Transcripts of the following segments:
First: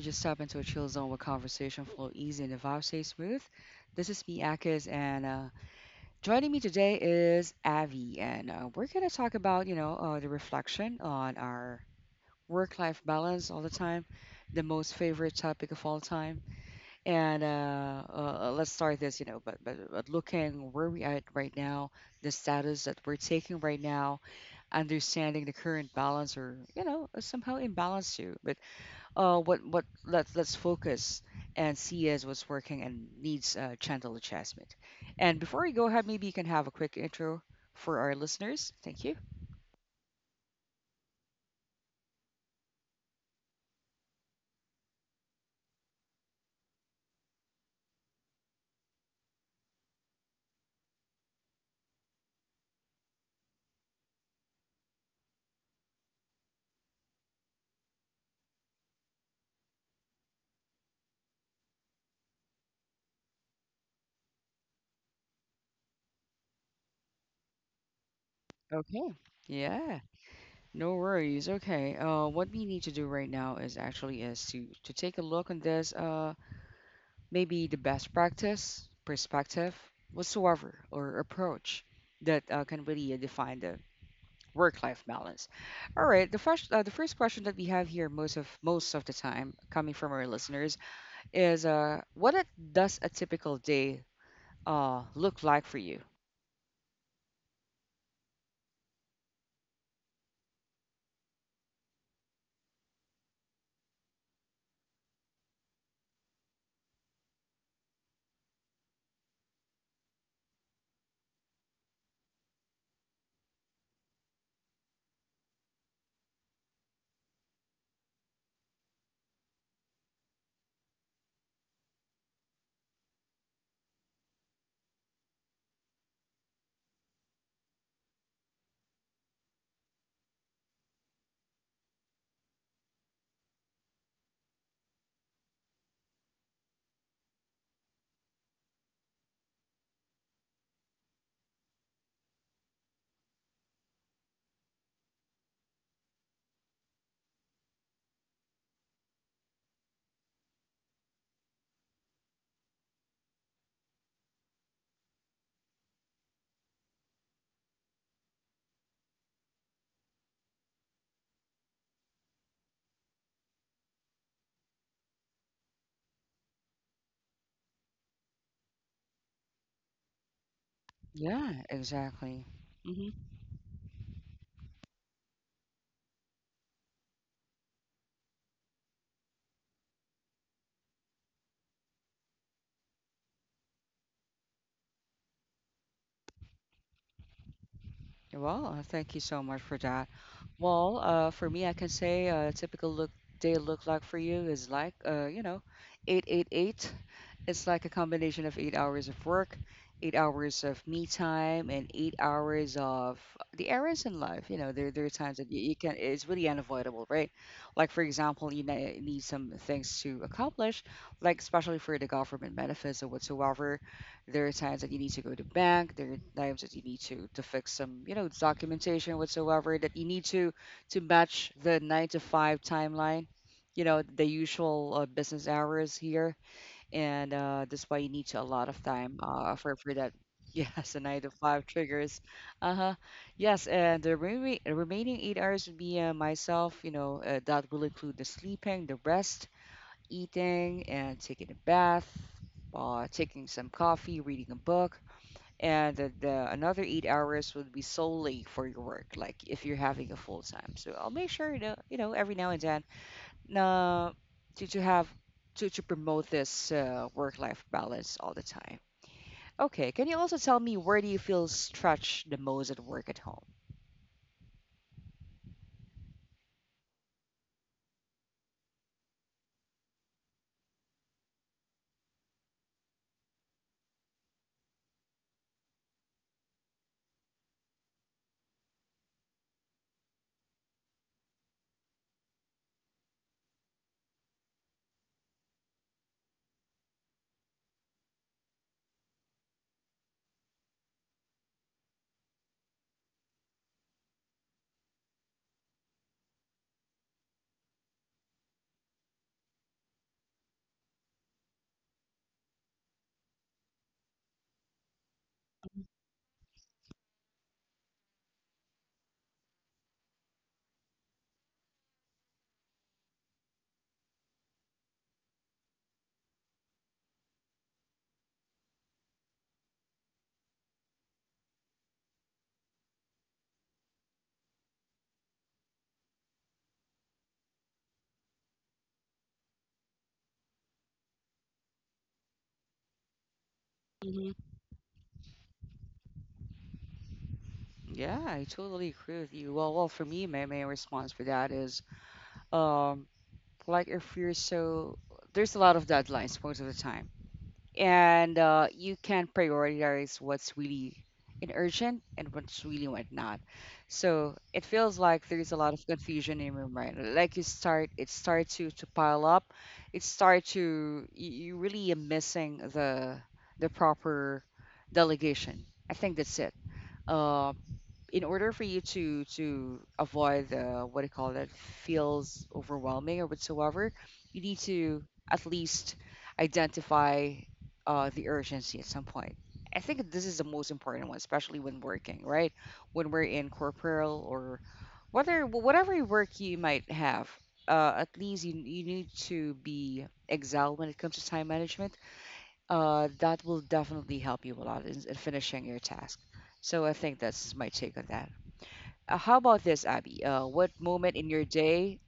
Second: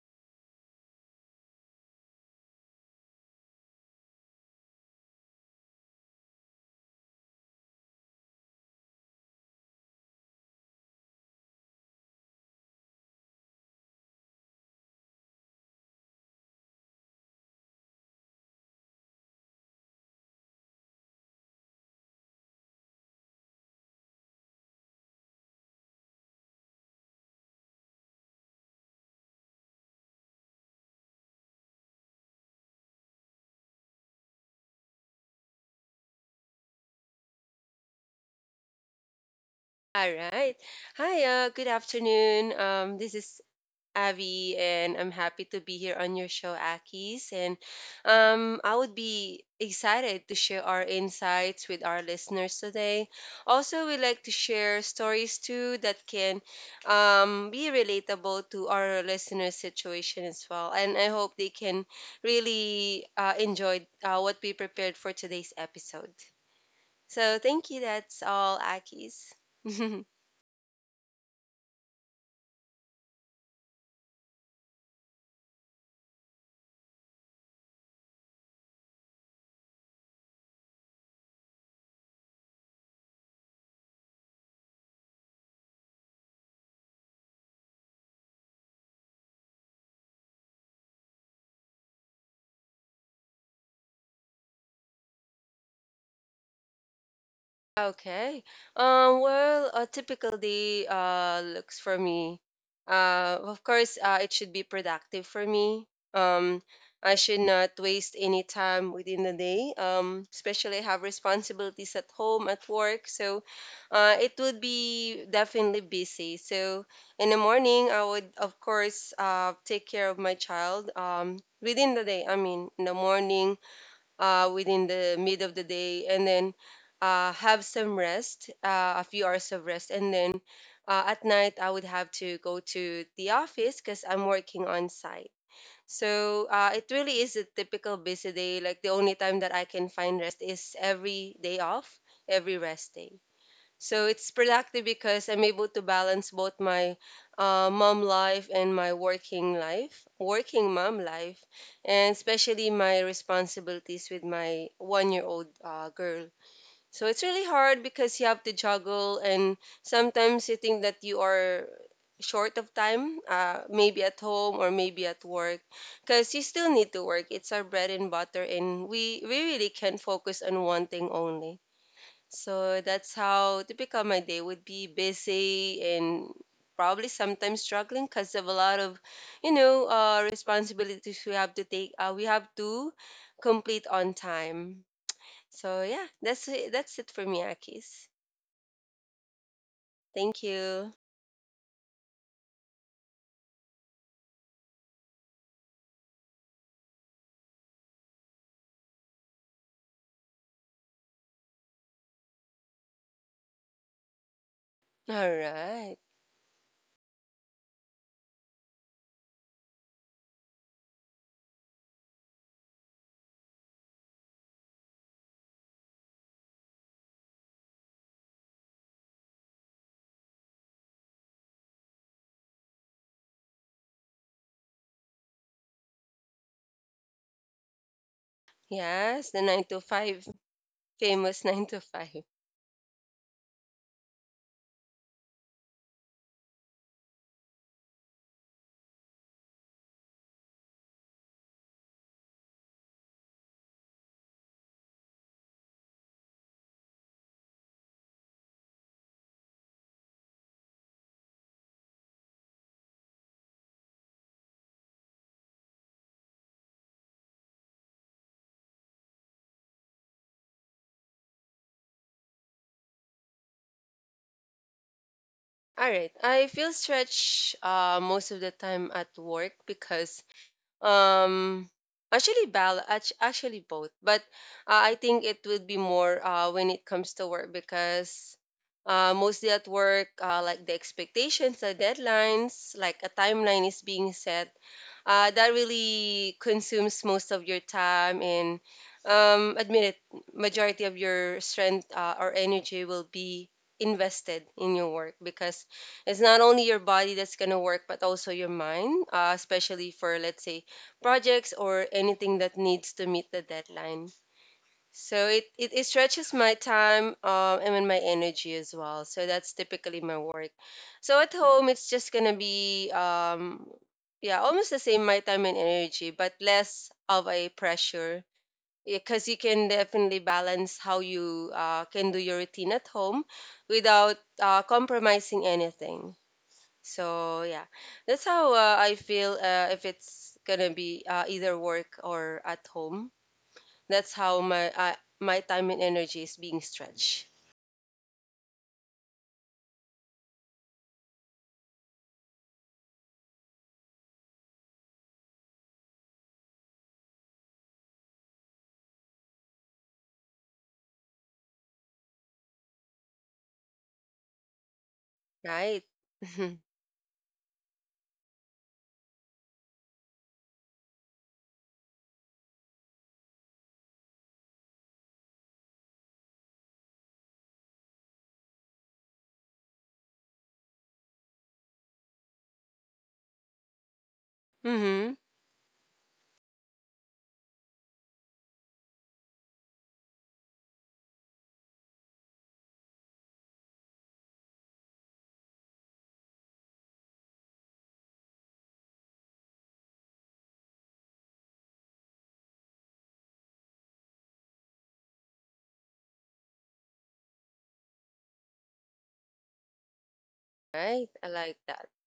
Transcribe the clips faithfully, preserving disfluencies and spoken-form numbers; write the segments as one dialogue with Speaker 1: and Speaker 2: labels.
Speaker 1: Just step into a chill zone where conversation flow easy and the vibe stay smooth. This is me, Akis, and uh, joining me today is Avi, and uh, we're gonna talk about you know uh, the reflection on our work-life balance all the time, the most favorite topic of all time. And uh, uh, uh, let's start this, you know, but, but but looking where we at right now, the status that we're taking right now, understanding the current balance or you know somehow imbalance too. But uh, what what let's let's focus and see as what's working and needs uh, gentle adjustment. And before we go ahead, maybe you can have a quick intro for our listeners. Thank you.
Speaker 2: All right. Hi, uh, good afternoon. Um, this is Abby, and I'm happy to be here on your show, Akis. And um, I would be excited to share our insights with our listeners today. Also, we like to share stories too that can um, be relatable to our listeners' situation as well. And I hope they can really uh, enjoy uh, what we prepared for today's episode. So, thank you. That's all,
Speaker 1: Okay.
Speaker 2: Akis.
Speaker 1: Yeah. No worries. Okay. Uh, what we need to do right now is actually is to to take a look on this. Uh, maybe the best practice, perspective, whatsoever, or approach that uh, can really uh, define the work-life balance. All right, the first uh, the first question that we have here most of most of the time coming from our listeners is uh, what it, does a typical day uh, look like for you?
Speaker 2: Okay. Um, well, a typical day uh, looks for me. Uh, of course, uh, it should be productive for me. Um, I should not waste any time within the day, um, especially I have responsibilities at home, at work. So uh, it would be definitely busy. So in the morning, I would, of course, uh, take care of my child um, within the day. I mean, in the morning uh, within the mid of the day, and then uh, have some rest, uh, a few hours of rest. And then uh, at night, I would have to go to the office because I'm working on site. So uh, it really is a typical busy day. Like, the only time that I can find rest is every day off, every rest day. So it's productive because I'm able to balance both my uh, mom life and my working life, working mom life, and especially my responsibilities with my one year old uh, girl. So it's really hard because you have to juggle, and sometimes you think that you are short of time, uh, maybe at home or maybe at work, because you still need to work. It's our bread and butter, and we, we really can't focus on one thing
Speaker 1: Yeah,
Speaker 2: only.
Speaker 1: exactly.
Speaker 2: So
Speaker 1: hmm
Speaker 2: that's how typical my day would be, busy and probably sometimes struggling because of a lot of, you know, uh, responsibilities we have to take. Uh, we have to complete on time. So yeah, that's it. That's it for me, Akis.
Speaker 1: Well, uh, thank you so much for that.
Speaker 2: Thank you.
Speaker 1: Well, uh, for me, I can say uh, a typical look day look like for you is like, uh, you know, eight eight eight. It's like a combination of eight hours of work, eight hours of me time, and eight hours of the errands in life. You know, there, there are
Speaker 2: All
Speaker 1: times that you, you can,
Speaker 2: right.
Speaker 1: it's really unavoidable, right? Like, for example, you ne- need some things to accomplish, like especially for the government benefits or whatsoever. There are times that you need to go to bank. There are times that you need to to fix some, you know, documentation whatsoever that you need to to match the nine to five timeline. You know, the usual uh, business hours here, and uh, that's why you need to a lot of time
Speaker 2: Yes, the
Speaker 1: uh,
Speaker 2: nine
Speaker 1: for
Speaker 2: to
Speaker 1: for that.
Speaker 2: five,
Speaker 1: Yes, the nine to
Speaker 2: famous nine
Speaker 1: five
Speaker 2: to
Speaker 1: triggers.
Speaker 2: five.
Speaker 1: Uh huh. Yes, and the remai- remaining eight hours would be uh, myself. You know, uh, that will include the sleeping, the rest eating and taking a bath, uh, taking some coffee, reading a book, and the, the another eight hours would be solely for your work, like if you're having a full time. So I'll make sure to, you know, every now and then, uh, to, to have to, to promote this uh, work life balance all the time. Okay, can you also tell me where do you feel stretched the most at work at home?
Speaker 2: All right. I feel stretched uh, most of the time at work because um actually bal act- actually both, but uh, I think it would be more uh when it comes to work, because uh mostly at work, uh like the expectations, the deadlines, like a timeline is being set uh that really consumes most of your time. And um admit it, majority of your strength uh, or energy will be invested in your work, because it's not only your body that's going to work, but also your mind, uh, especially for, let's say, projects or anything that needs to meet the deadline. So it, it, it stretches my time um, and then my energy as well. So that's typically my work. So at home, it's just going to be, um, yeah, almost the same, my time and energy, but less of a pressure, because you can definitely balance how you uh, can do your routine at home without uh, compromising anything. So yeah, that's how uh, I feel uh, if it's gonna be uh, either work or at home. That's how
Speaker 1: hmm
Speaker 2: my uh, my time and energy is being stretched.
Speaker 1: Yeah, I totally agree with you. Well, well, for me, my main response for that is, um, like if you're so there's a lot of deadlines most of the time, and uh, you can prioritize what's really in urgent and what's really what not. So it feels like there's a lot of
Speaker 2: Right.
Speaker 1: confusion in your mind. Like you start, it starts to to pile up. It starts to you, you really are missing the the proper delegation. I think that's it. Um, in order for you to to avoid the what do you call that feels overwhelming or whatsoever, you need to
Speaker 2: Mm-hmm.
Speaker 1: at least identify uh, the urgency at some point. I think this is the most important one, especially when working, right? When we're in corporal or whether whatever work you might have, uh, at least you, you need to be excel when it comes to time management. Uh, that will definitely help you a lot in, in finishing your task. So I think that's my take on that. Uh, how about this, Abby? Uh, what
Speaker 2: Right.
Speaker 1: moment
Speaker 2: I
Speaker 1: in your
Speaker 2: like that.
Speaker 1: day?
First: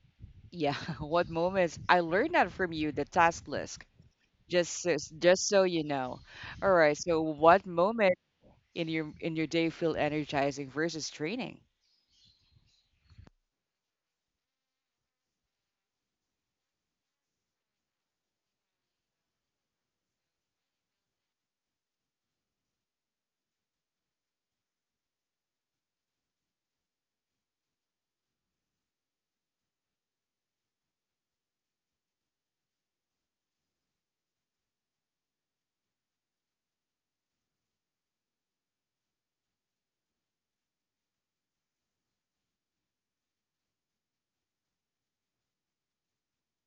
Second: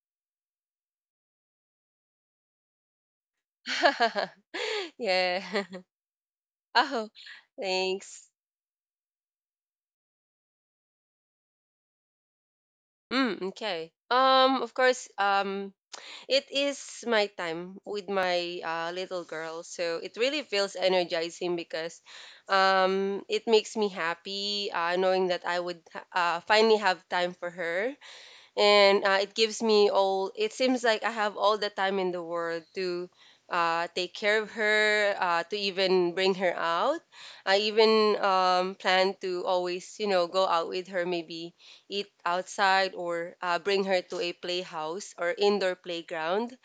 Speaker 1: Yeah, what moments? I learned that from you, the task list. Just so,
Speaker 2: Yeah.
Speaker 1: just so you know. All right.
Speaker 2: Oh,
Speaker 1: So, what moment
Speaker 2: thanks.
Speaker 1: in your in your day feel energizing versus draining?
Speaker 2: Mm, okay. Um, of course. Um, It is my time with my uh, little girl. So it really feels energizing because um, it makes me happy uh, knowing that I would uh, finally have time for her, and uh, it gives me all, it seems like I have all the time in the world to uh, take care of her, uh, to even bring her out. I even um, plan to always, you know, go out with her, maybe eat outside, or uh, bring her to a playhouse or indoor playground,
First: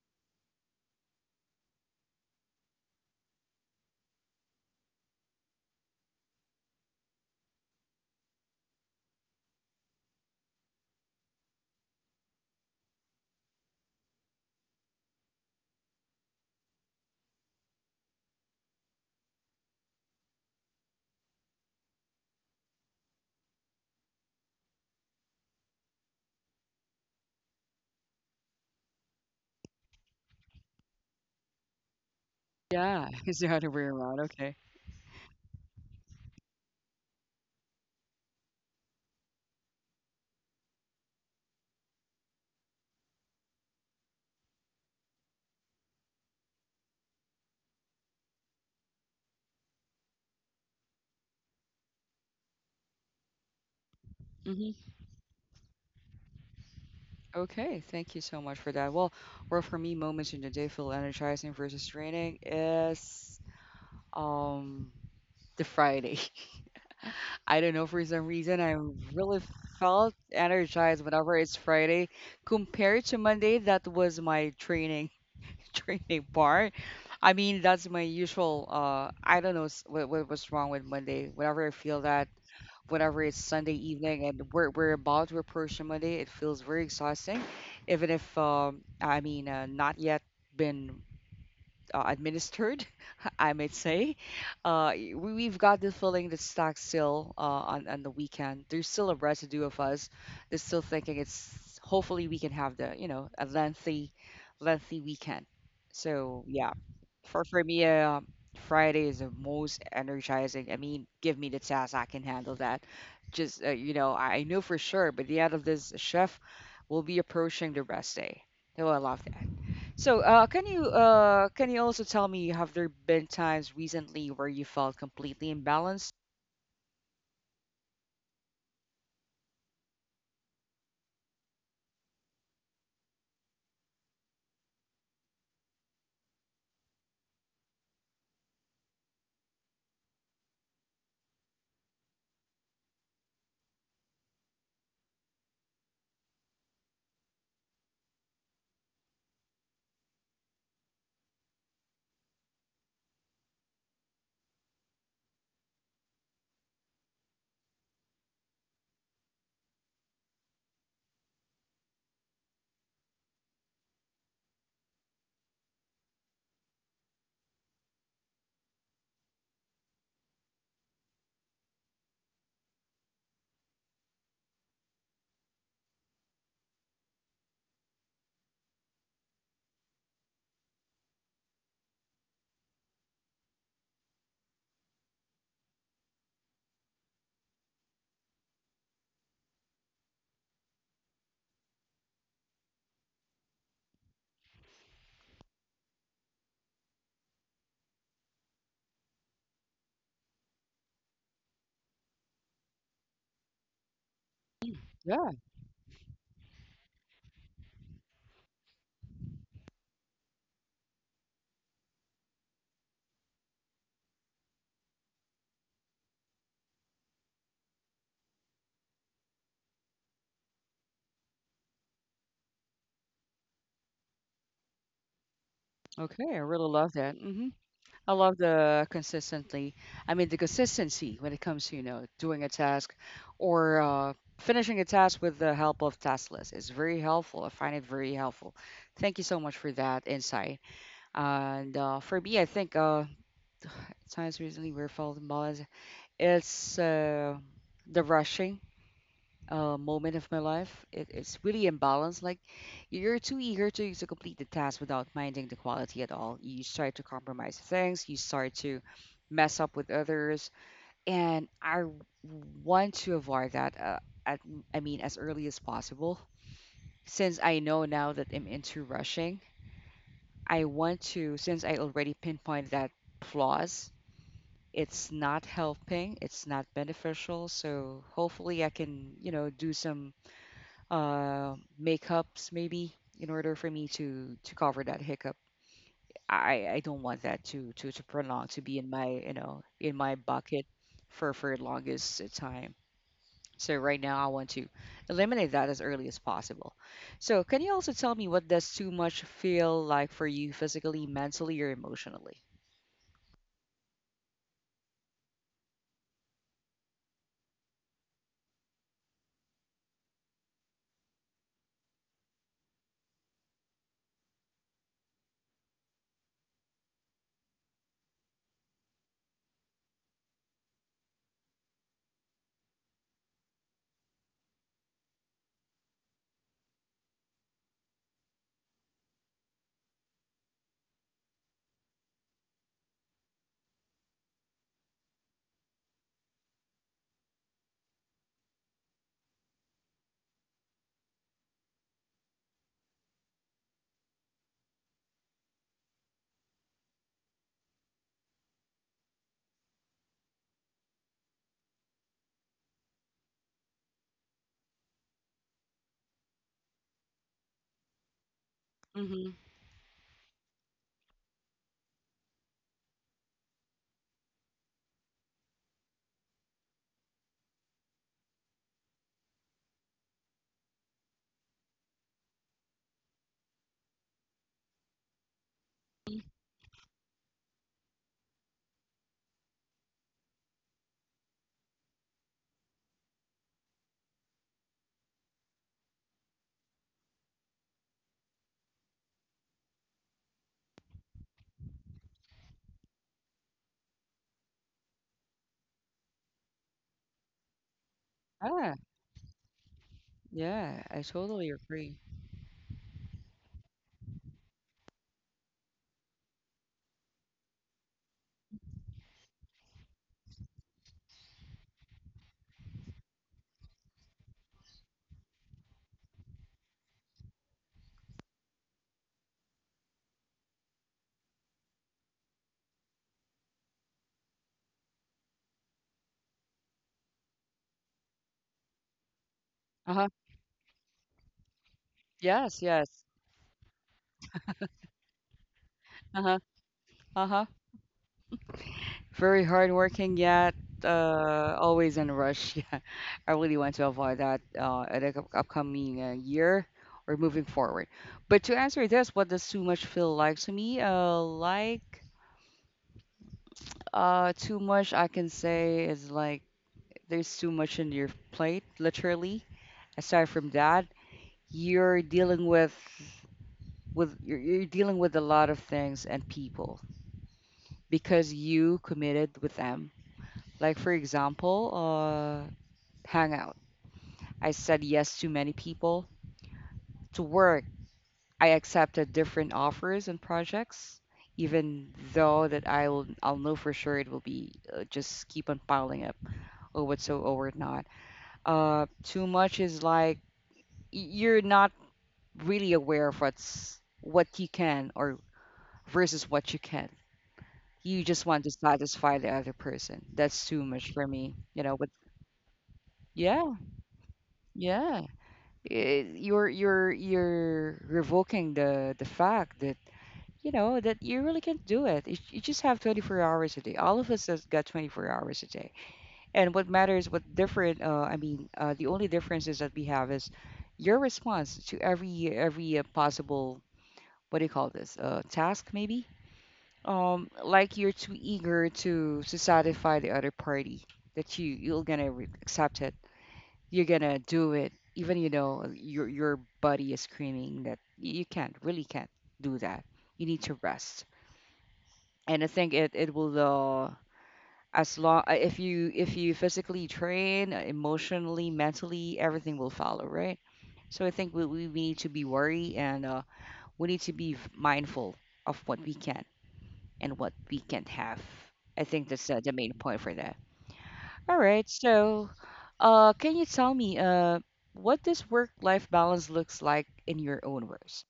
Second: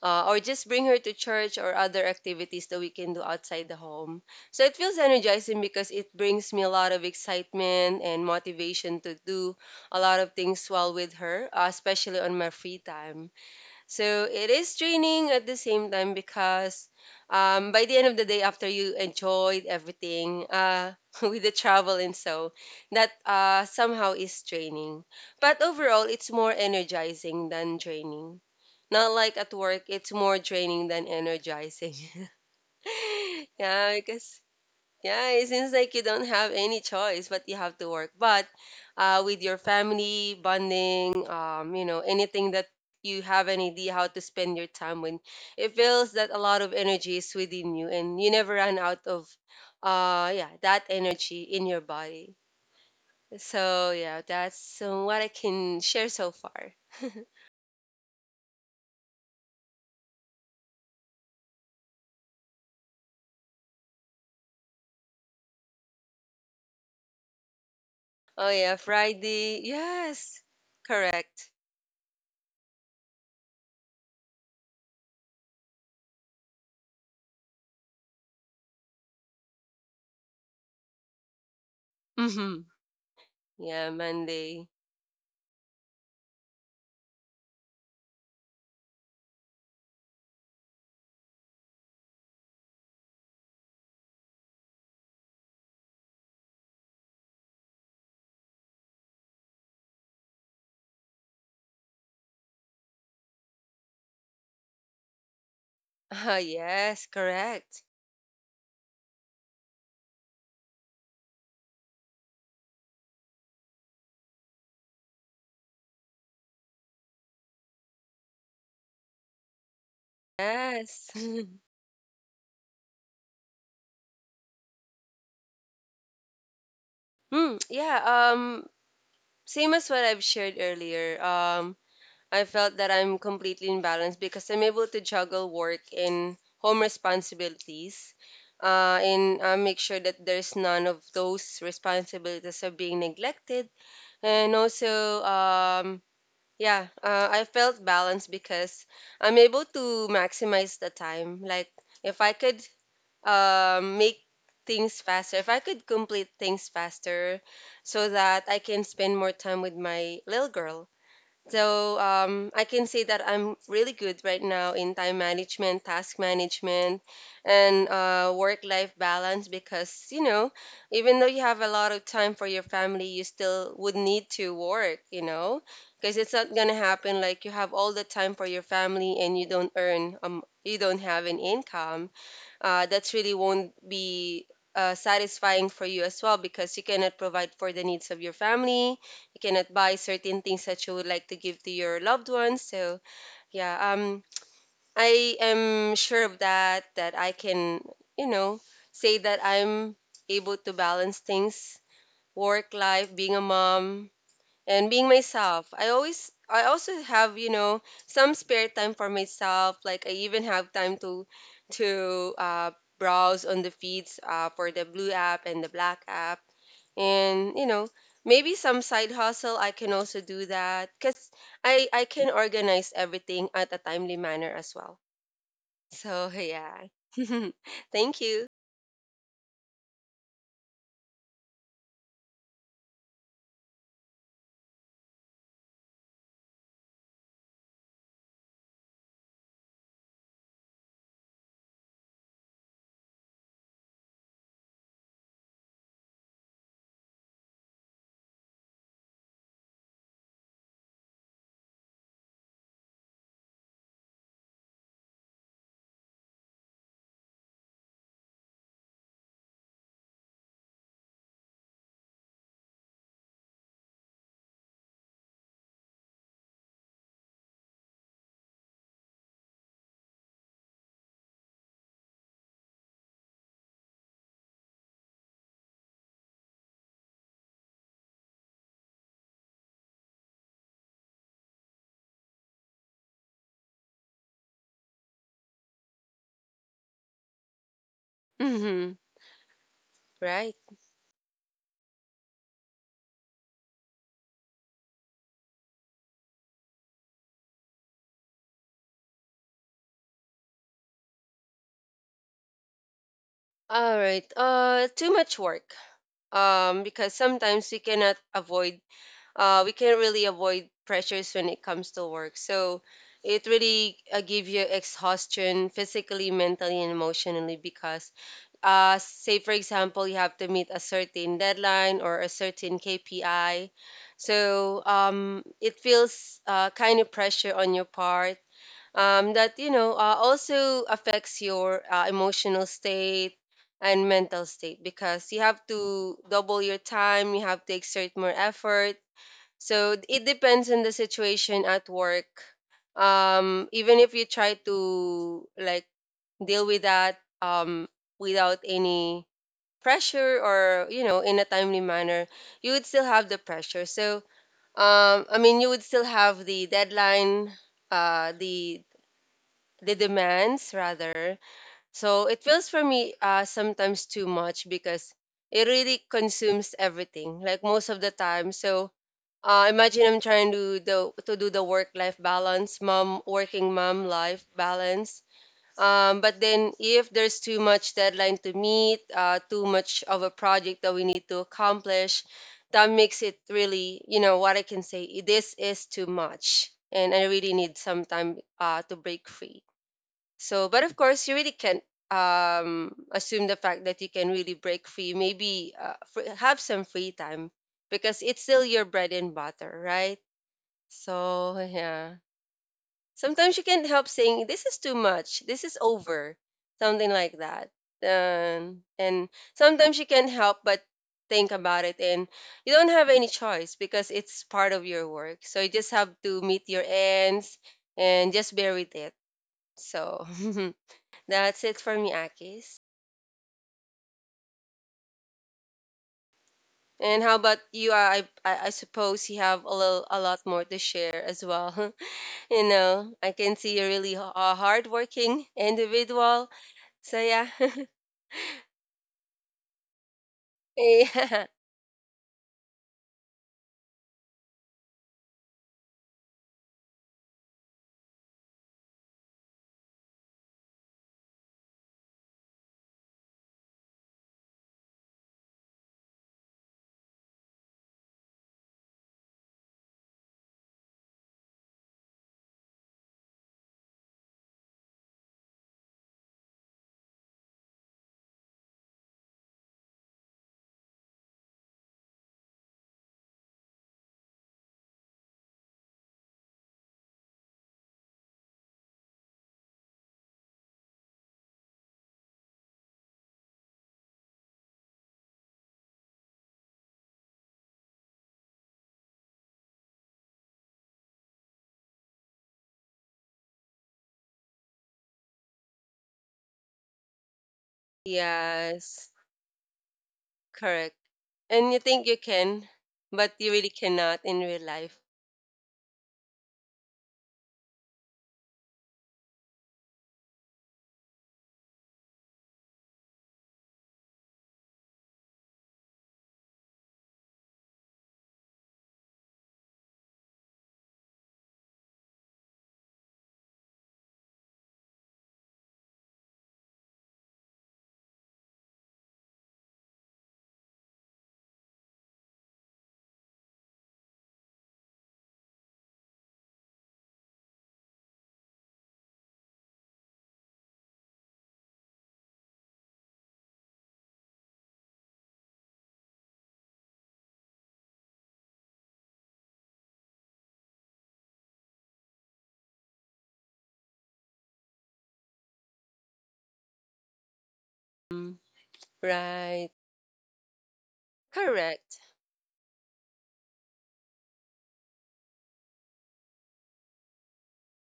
Speaker 2: uh, or just bring her to church or other activities that we can do outside the home. So it feels energizing because it brings me a lot of excitement and motivation to do a lot of things while with her, uh, especially on my free time. So it is draining at the same time because um, by the end of the day, after you enjoyed everything, uh, with the travel and so, that uh, somehow is draining. But overall, it's more energizing than draining. Not like at work, it's more draining than energizing.
Speaker 1: Yeah, it's the other way
Speaker 2: Yeah,
Speaker 1: around.
Speaker 2: because
Speaker 1: Okay.
Speaker 2: yeah, it seems like you don't have any choice, but you have to work. But uh, with your family bonding, um, you know, anything that you have an idea how to spend your time, when it feels that a lot of energy is within you and you never run out of uh yeah, that energy in your body. So yeah, that's
Speaker 1: hmm
Speaker 2: uh, what I can share so far.
Speaker 1: Okay. Thank you so much for that. Well, well, for me, moments in the day feel energizing versus draining is um the Friday. I don't know, for some
Speaker 2: Oh
Speaker 1: reason, I
Speaker 2: yeah,
Speaker 1: really
Speaker 2: Friday,
Speaker 1: felt
Speaker 2: yes.
Speaker 1: energized whenever
Speaker 2: Correct.
Speaker 1: it's Friday compared to Monday. That was my training training part. I mean, that's my usual. Uh, I don't know s- what, what was wrong with Monday. Whenever I feel that,
Speaker 2: Mm-hmm.
Speaker 1: whenever it's Sunday
Speaker 2: Yeah,
Speaker 1: evening and
Speaker 2: Monday.
Speaker 1: we're we're about to approach Monday, it feels very exhausting. Even if um, I mean, uh, not yet been uh, administered, I might say. Uh, y- we, we've got the feeling that's stuck still uh, on, on the weekend. There's still a residue of us that's still thinking it's hopefully we can have the, you know, a lengthy, lengthy weekend.
Speaker 2: Ah,
Speaker 1: So, yeah,
Speaker 2: yes,
Speaker 1: for, for
Speaker 2: correct.
Speaker 1: me, uh, Friday is the most energizing. I mean, give me the task, I can handle that. Just, uh, you know, I, I know for sure, but the end of this shift, we'll be approaching the rest day. So I love that. So, uh, can you
Speaker 2: Yes.
Speaker 1: uh, can you also tell me, have there been times recently where you felt completely imbalanced?
Speaker 2: Hmm, yeah, um, same as what I've shared earlier. Um, I felt that I'm completely in balance because I'm able to juggle work and home responsibilities. Uh, and uh, make sure that there's none of those responsibilities are being neglected. And also, um, yeah, uh, I felt balanced because I'm able to maximize the time. Like, if I could um, make things faster, if I could complete things faster so that I can spend more time with my little girl. So um, I can say that I'm really good right now in time management, task management, and uh, work-life balance, because, you know, even though you have a lot of time for your family, you still would need to work, you know, because it's not gonna happen like you have all the time for your family and you don't earn. um, you don't have an income uh, that's really won't be uh, satisfying for you as well, because you cannot provide for the needs of your family. You cannot buy certain things that you would like to give to your loved ones. So yeah, um, I am sure of that. That I can, you know, say that I'm able to balance things, work life, being a mom, and being
Speaker 1: Yeah.
Speaker 2: myself. I always I also have, you know, some spare time for myself. Like, I even have time to to uh, browse on the feeds uh, for the blue app and the black app. And, you know, maybe some side hustle I can also do, that cuz I I can organize everything at a timely manner as well.
Speaker 1: Okay.
Speaker 2: So,
Speaker 1: I really
Speaker 2: yeah.
Speaker 1: love that. hmm I
Speaker 2: Thank
Speaker 1: love
Speaker 2: you.
Speaker 1: the consistently. I mean, the consistency when it comes to, you know, doing a task or uh, finishing a task with the help of task list is very helpful. I find it very helpful. Thank you so much for that insight. And uh, for me, I think uh, times recently where I felt imbalanced, it's uh, the rushing uh, moment of my life. It, it's really imbalanced. Like you're too eager to to complete the task without minding the quality at all. You start to compromise things. You start to mess up with others, and I want to avoid that. Uh, at I mean, as early as possible. Since I know now that I'm into rushing, I want to. Since I already pinpointed that flaws. It's not helping. It's not beneficial. So hopefully, I can, you know, do some uh, makeups maybe in order for me to to cover that hiccup. I I don't want that to to to prolong to be in
Speaker 2: Mhm.
Speaker 1: my you know in my
Speaker 2: Right.
Speaker 1: bucket for for longest time. So right now I want to eliminate that as early as possible. So can you also tell me what does too much feel like for you physically, mentally, or emotionally?
Speaker 2: All right. Uh too much work, um because sometimes we cannot avoid, uh, we can't really avoid pressures when it comes to work. So it really uh, give you exhaustion physically, mentally, and emotionally, because, uh, say for example, you have to meet a certain deadline or a certain K P I. So um, it feels uh, kind of pressure on your part. Um, that, you know, uh, also affects your uh, emotional state and mental state, because you have to double your time, you have to exert more effort, so it depends on the situation at work. Um, even if you try to, like, deal with that, um, without any pressure or, you know, in a timely manner, you would still have the pressure. So um, I mean, you would still have the deadline, uh, the
Speaker 1: Mm-hmm.
Speaker 2: the demands, rather. So it feels for me uh, sometimes too much because it really consumes everything, like most of the time. So uh, imagine I'm trying to do the, to do the work life balance, mom working mom life balance. Um, but then, if there's too much deadline to meet, uh, too much of a project that we need to accomplish, that makes it really, you know, what I can say, this is too much, and I really need some time uh, to break free. So, but of course, you really can't um, assume the fact that you can really break free. Maybe uh, fr- have some free time, because it's still
Speaker 1: Ah,
Speaker 2: your bread and butter, right?
Speaker 1: yeah, I totally
Speaker 2: So,
Speaker 1: agree.
Speaker 2: yeah. Sometimes you can't help saying, "This is too much. This is over." Something like that. Um, and sometimes you can't help but think about it. And you don't have any choice because it's part of your work. So, you just have to meet your ends and just bear with it. So, that's it for me, Akis. And how about you? I I, I suppose you have a little,
Speaker 1: Uh-huh.
Speaker 2: a lot more to share as well.
Speaker 1: Yes,
Speaker 2: You
Speaker 1: yes.
Speaker 2: know, I can see you're really h- a hardworking
Speaker 1: Uh-huh.
Speaker 2: individual. So
Speaker 1: Uh-huh.
Speaker 2: yeah,
Speaker 1: Very hardworking, yet
Speaker 2: yeah,
Speaker 1: uh, always in a rush. Yeah, I really want to avoid that uh, at the up- upcoming uh, year or moving forward. But to answer this, what does too much feel like to me? Uh, like uh, too much, I can say is like there's too much in your plate, literally. Aside from that, you're dealing with with you're, you're dealing with a lot of things and people because you committed with them. Like for example, uh, hangouts. I said yes to many people. To work, I accepted different offers and projects, even though that I'll I'll know for sure it will be uh, just keep on piling up or whatsoever or not. Uh, too much is like y- you're not really aware of what's what you can or versus what you can. You just want to
Speaker 2: yes,
Speaker 1: satisfy the other person. That's too much
Speaker 2: correct.
Speaker 1: for me, you
Speaker 2: And you
Speaker 1: know. But
Speaker 2: think you can, but you
Speaker 1: yeah,
Speaker 2: really cannot in real life.
Speaker 1: yeah, eh, you're you're you're revoking the the fact that you know that you really can't do it. You, you just have twenty-four hours a day. All of us has got twenty-four hours a day, and what matters what different uh, I mean uh, the only differences that we have is your response to every every uh, possible what do you call this uh, task maybe. um like you're too eager to to satisfy the other party that you you're gonna re- accept it. You're gonna do it even you know your your body is screaming that you you can't really can't do that. You need to rest, and I think it it will uh, as long if you if you physically train, uh, emotionally, mentally, everything will follow, right? So I think we we we need to be wary and uh, we need to be mindful of what we can and what we can't have.
Speaker 2: Mm,
Speaker 1: I think that's uh, the main
Speaker 2: right,
Speaker 1: point for that. All right,
Speaker 2: correct.
Speaker 1: so uh, can you tell me uh, what this work-life balance looks like in your own words?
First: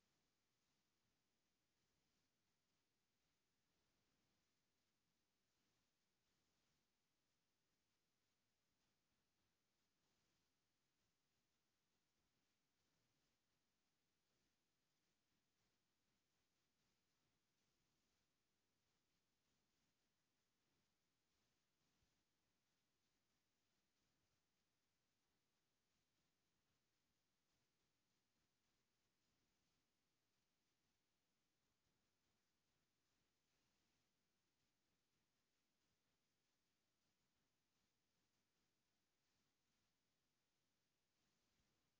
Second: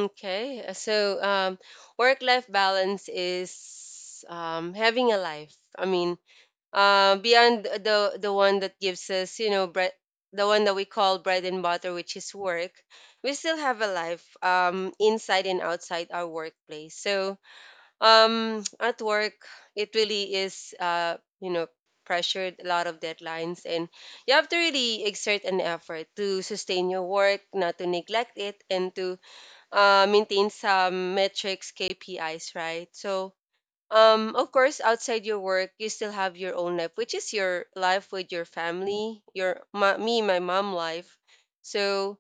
Speaker 2: Okay, uh, so um, work-life balance is um, having a life. I mean, uh, beyond the the one that gives us you know bread, the one that we call bread and butter, which is work. We still have a life um, inside and outside our workplace. So um, at work, it really is, uh, you know pressured, a lot of deadlines, and you have to really exert an effort to sustain your work, not to neglect it, and to uh, maintain some metrics, KPIs, right? So um, of course, outside your work, you still have your own life, which is your life with your family, your my, me, my mom life. So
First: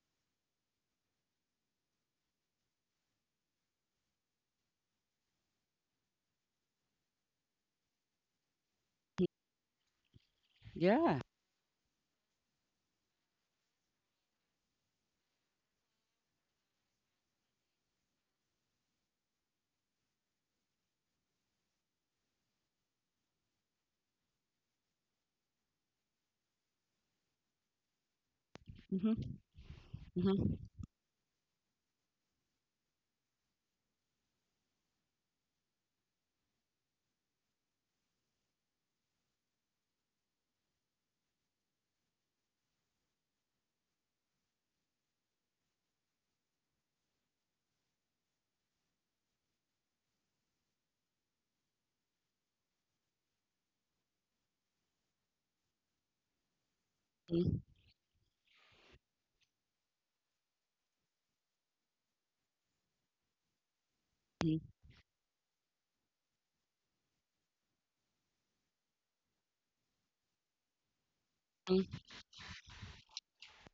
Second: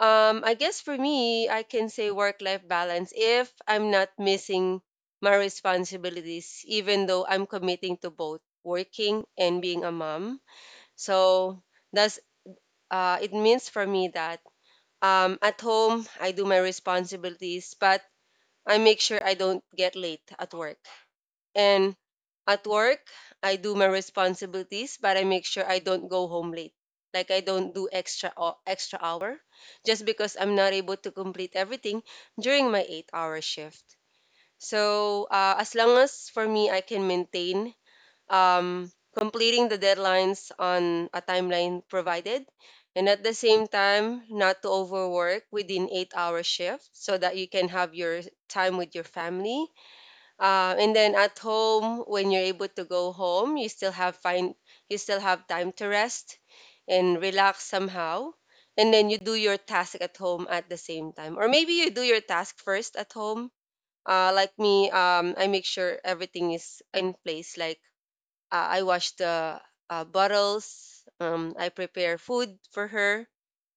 Speaker 2: um, I guess for me, I can say work life balance if I'm not missing my responsibilities, even though I'm committing to both working and being a mom.
Speaker 1: Yeah.
Speaker 2: So that's, uh it means for me that um, at home, I do my responsibilities, but I make sure I don't get late at work. And at work, I do my responsibilities, but I make sure I don't go home late. Like, I don't do extra ho- extra
Speaker 1: Mm-hmm.
Speaker 2: hour just because I'm
Speaker 1: Mm-hmm.
Speaker 2: not able to complete everything during my eight-hour shift. So, uh, as long as for me I can maintain um completing the deadlines on a timeline provided, and at the same time not to overwork within eight-hour shift so that you can have your time with your family. Uh, and then at home, when you're able to go home, you still have fine, you still have time to rest and
Speaker 1: Mm-hmm.
Speaker 2: relax somehow. And then you do your task at home at the same time, or maybe you do your task first at home. Uh, like me, um, I make sure everything is in place, like uh, I wash the uh, bottles. Um, I prepare food for her,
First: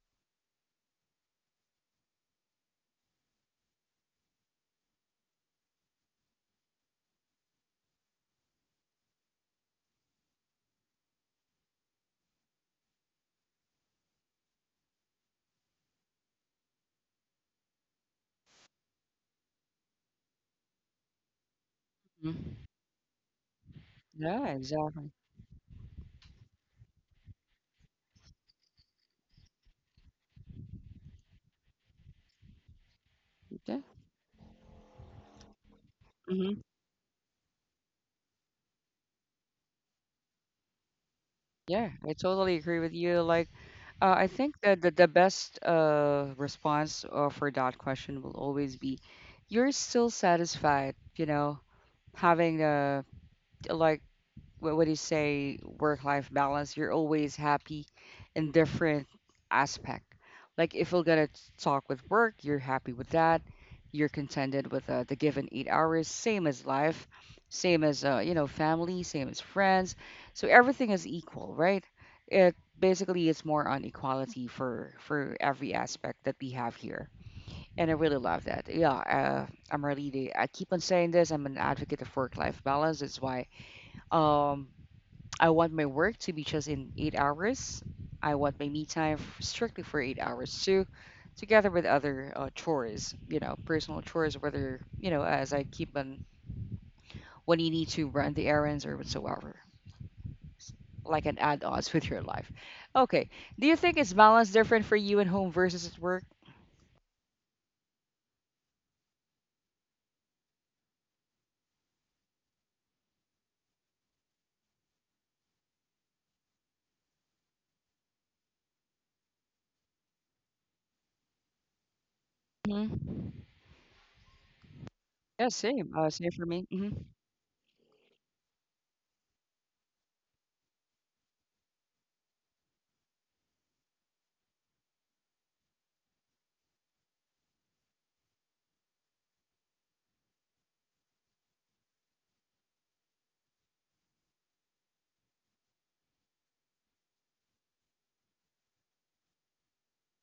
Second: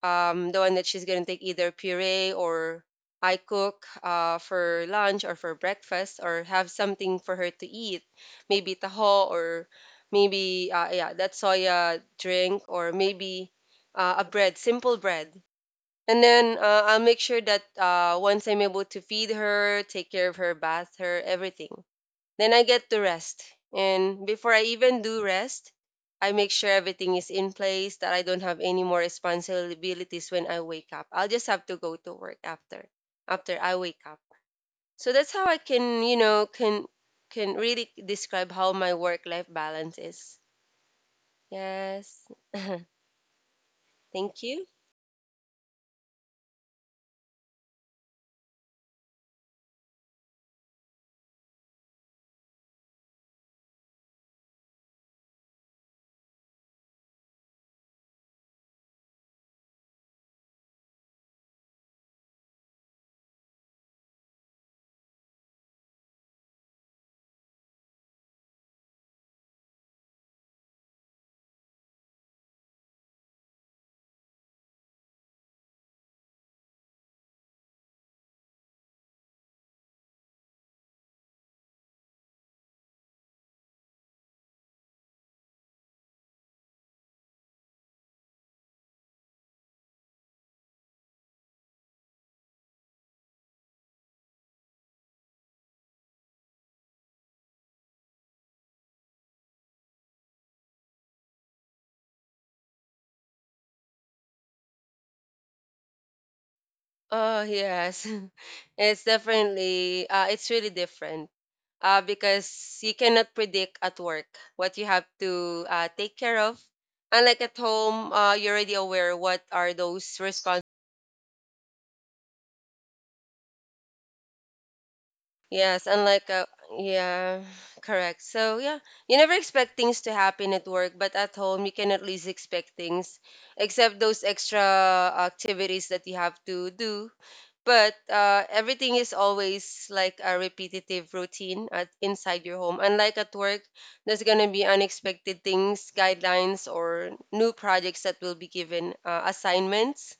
Speaker 2: um, the one that she's gonna take, either puree, or I cook uh, for lunch or for breakfast, or have something for her to eat, maybe taho, or maybe uh, yeah, that soya drink, or maybe uh, a bread, simple bread. And then uh, I'll make sure that uh, once I'm able to feed her, take care of her, bath her, everything, then
Speaker 1: Mm-hmm.
Speaker 2: I get to rest. And
Speaker 1: Yeah,
Speaker 2: before I even
Speaker 1: exactly.
Speaker 2: do rest, I make sure everything is in place, that I don't have any more responsibilities when I wake up. I'll just have to go to work after after I wake up. So that's how I can, you know,
Speaker 1: hmm
Speaker 2: can can really describe how my work life balance is.
Speaker 1: Yeah, I
Speaker 2: Yes.
Speaker 1: totally agree with you. Like, uh, I
Speaker 2: Thank
Speaker 1: think
Speaker 2: you.
Speaker 1: that the, the best uh, response uh, for that question will always be, you're still satisfied, you know, having a like what would you say work life balance, you're always happy in different aspect. Like if you're gonna talk with work, you're happy with that, you're contented with uh, the given eight hours, same as life, same as uh, you know, family, same as friends. So everything is equal, right? It basically it's more on equality for for every aspect that we have here. And I really love that. Yeah, uh, I'm really, i keep on saying this, I'm an advocate of work life balance. It's why um I want my work to be just in eight hours. I want my me time f- strictly for eight hours too, together with other uh, chores, you know, personal chores, whether, you know, as I keep on when you need to run the errands or whatsoever, s- like an add ons with your life. Okay. Do you think it's balance different for you at home versus at work?
Speaker 2: Oh, yes. It's definitely uh it's really different, uh, because you cannot predict at work what you have to uh, take care of. Unlike at home, uh, you're already aware what are those responsibilities.
Speaker 1: Hmm. Yeah,
Speaker 2: Yes,
Speaker 1: same. Uh,
Speaker 2: unlike
Speaker 1: same
Speaker 2: uh,
Speaker 1: for me. Hmm.
Speaker 2: yeah, correct. So yeah, you never expect things to happen at work, but at home you can at least expect things, except those extra activities that you have to do, but uh, everything is always like a repetitive routine at inside your home. Unlike at work, there's gonna be unexpected things, guidelines, or new projects that will be given, uh, assignments.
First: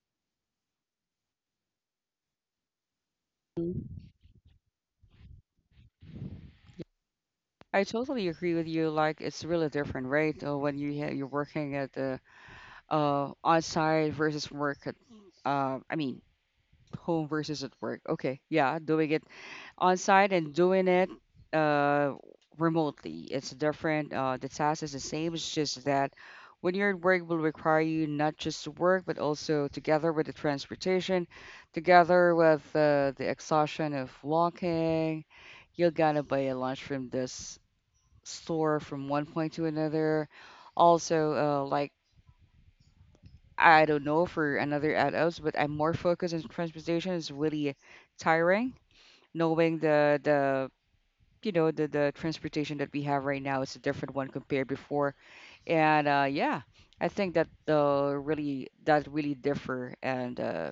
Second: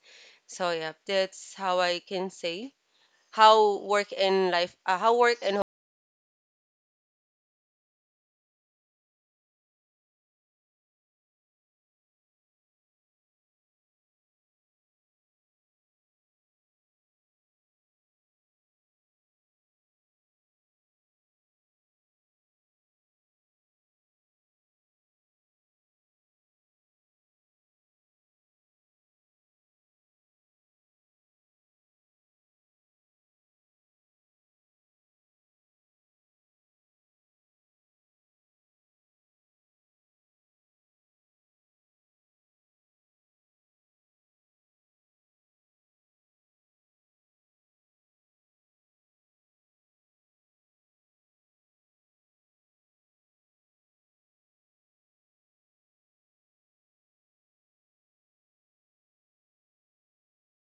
Speaker 2: So yeah, that's how I can say how work and life, uh, how work and home.
Speaker 1: I totally agree with you. Like, it's really different, right? Uh, when you ha- you're working at the uh outside versus work at uh I mean home versus at work. Okay, yeah, doing it on-site and doing it uh remotely. It's different. Uh, the task is the same. It's just that when you're at work will require you not just to work but also together with the transportation, together with uh, the exhaustion of walking, you're gonna buy a lunch from this store from one point to another. Also, uh, like I don't know for another adults, but I'm more focused on transportation. It's really tiring, knowing the the you know the the transportation that we have right now is a different one compared before. And uh, yeah, I think that the really that really differ and uh,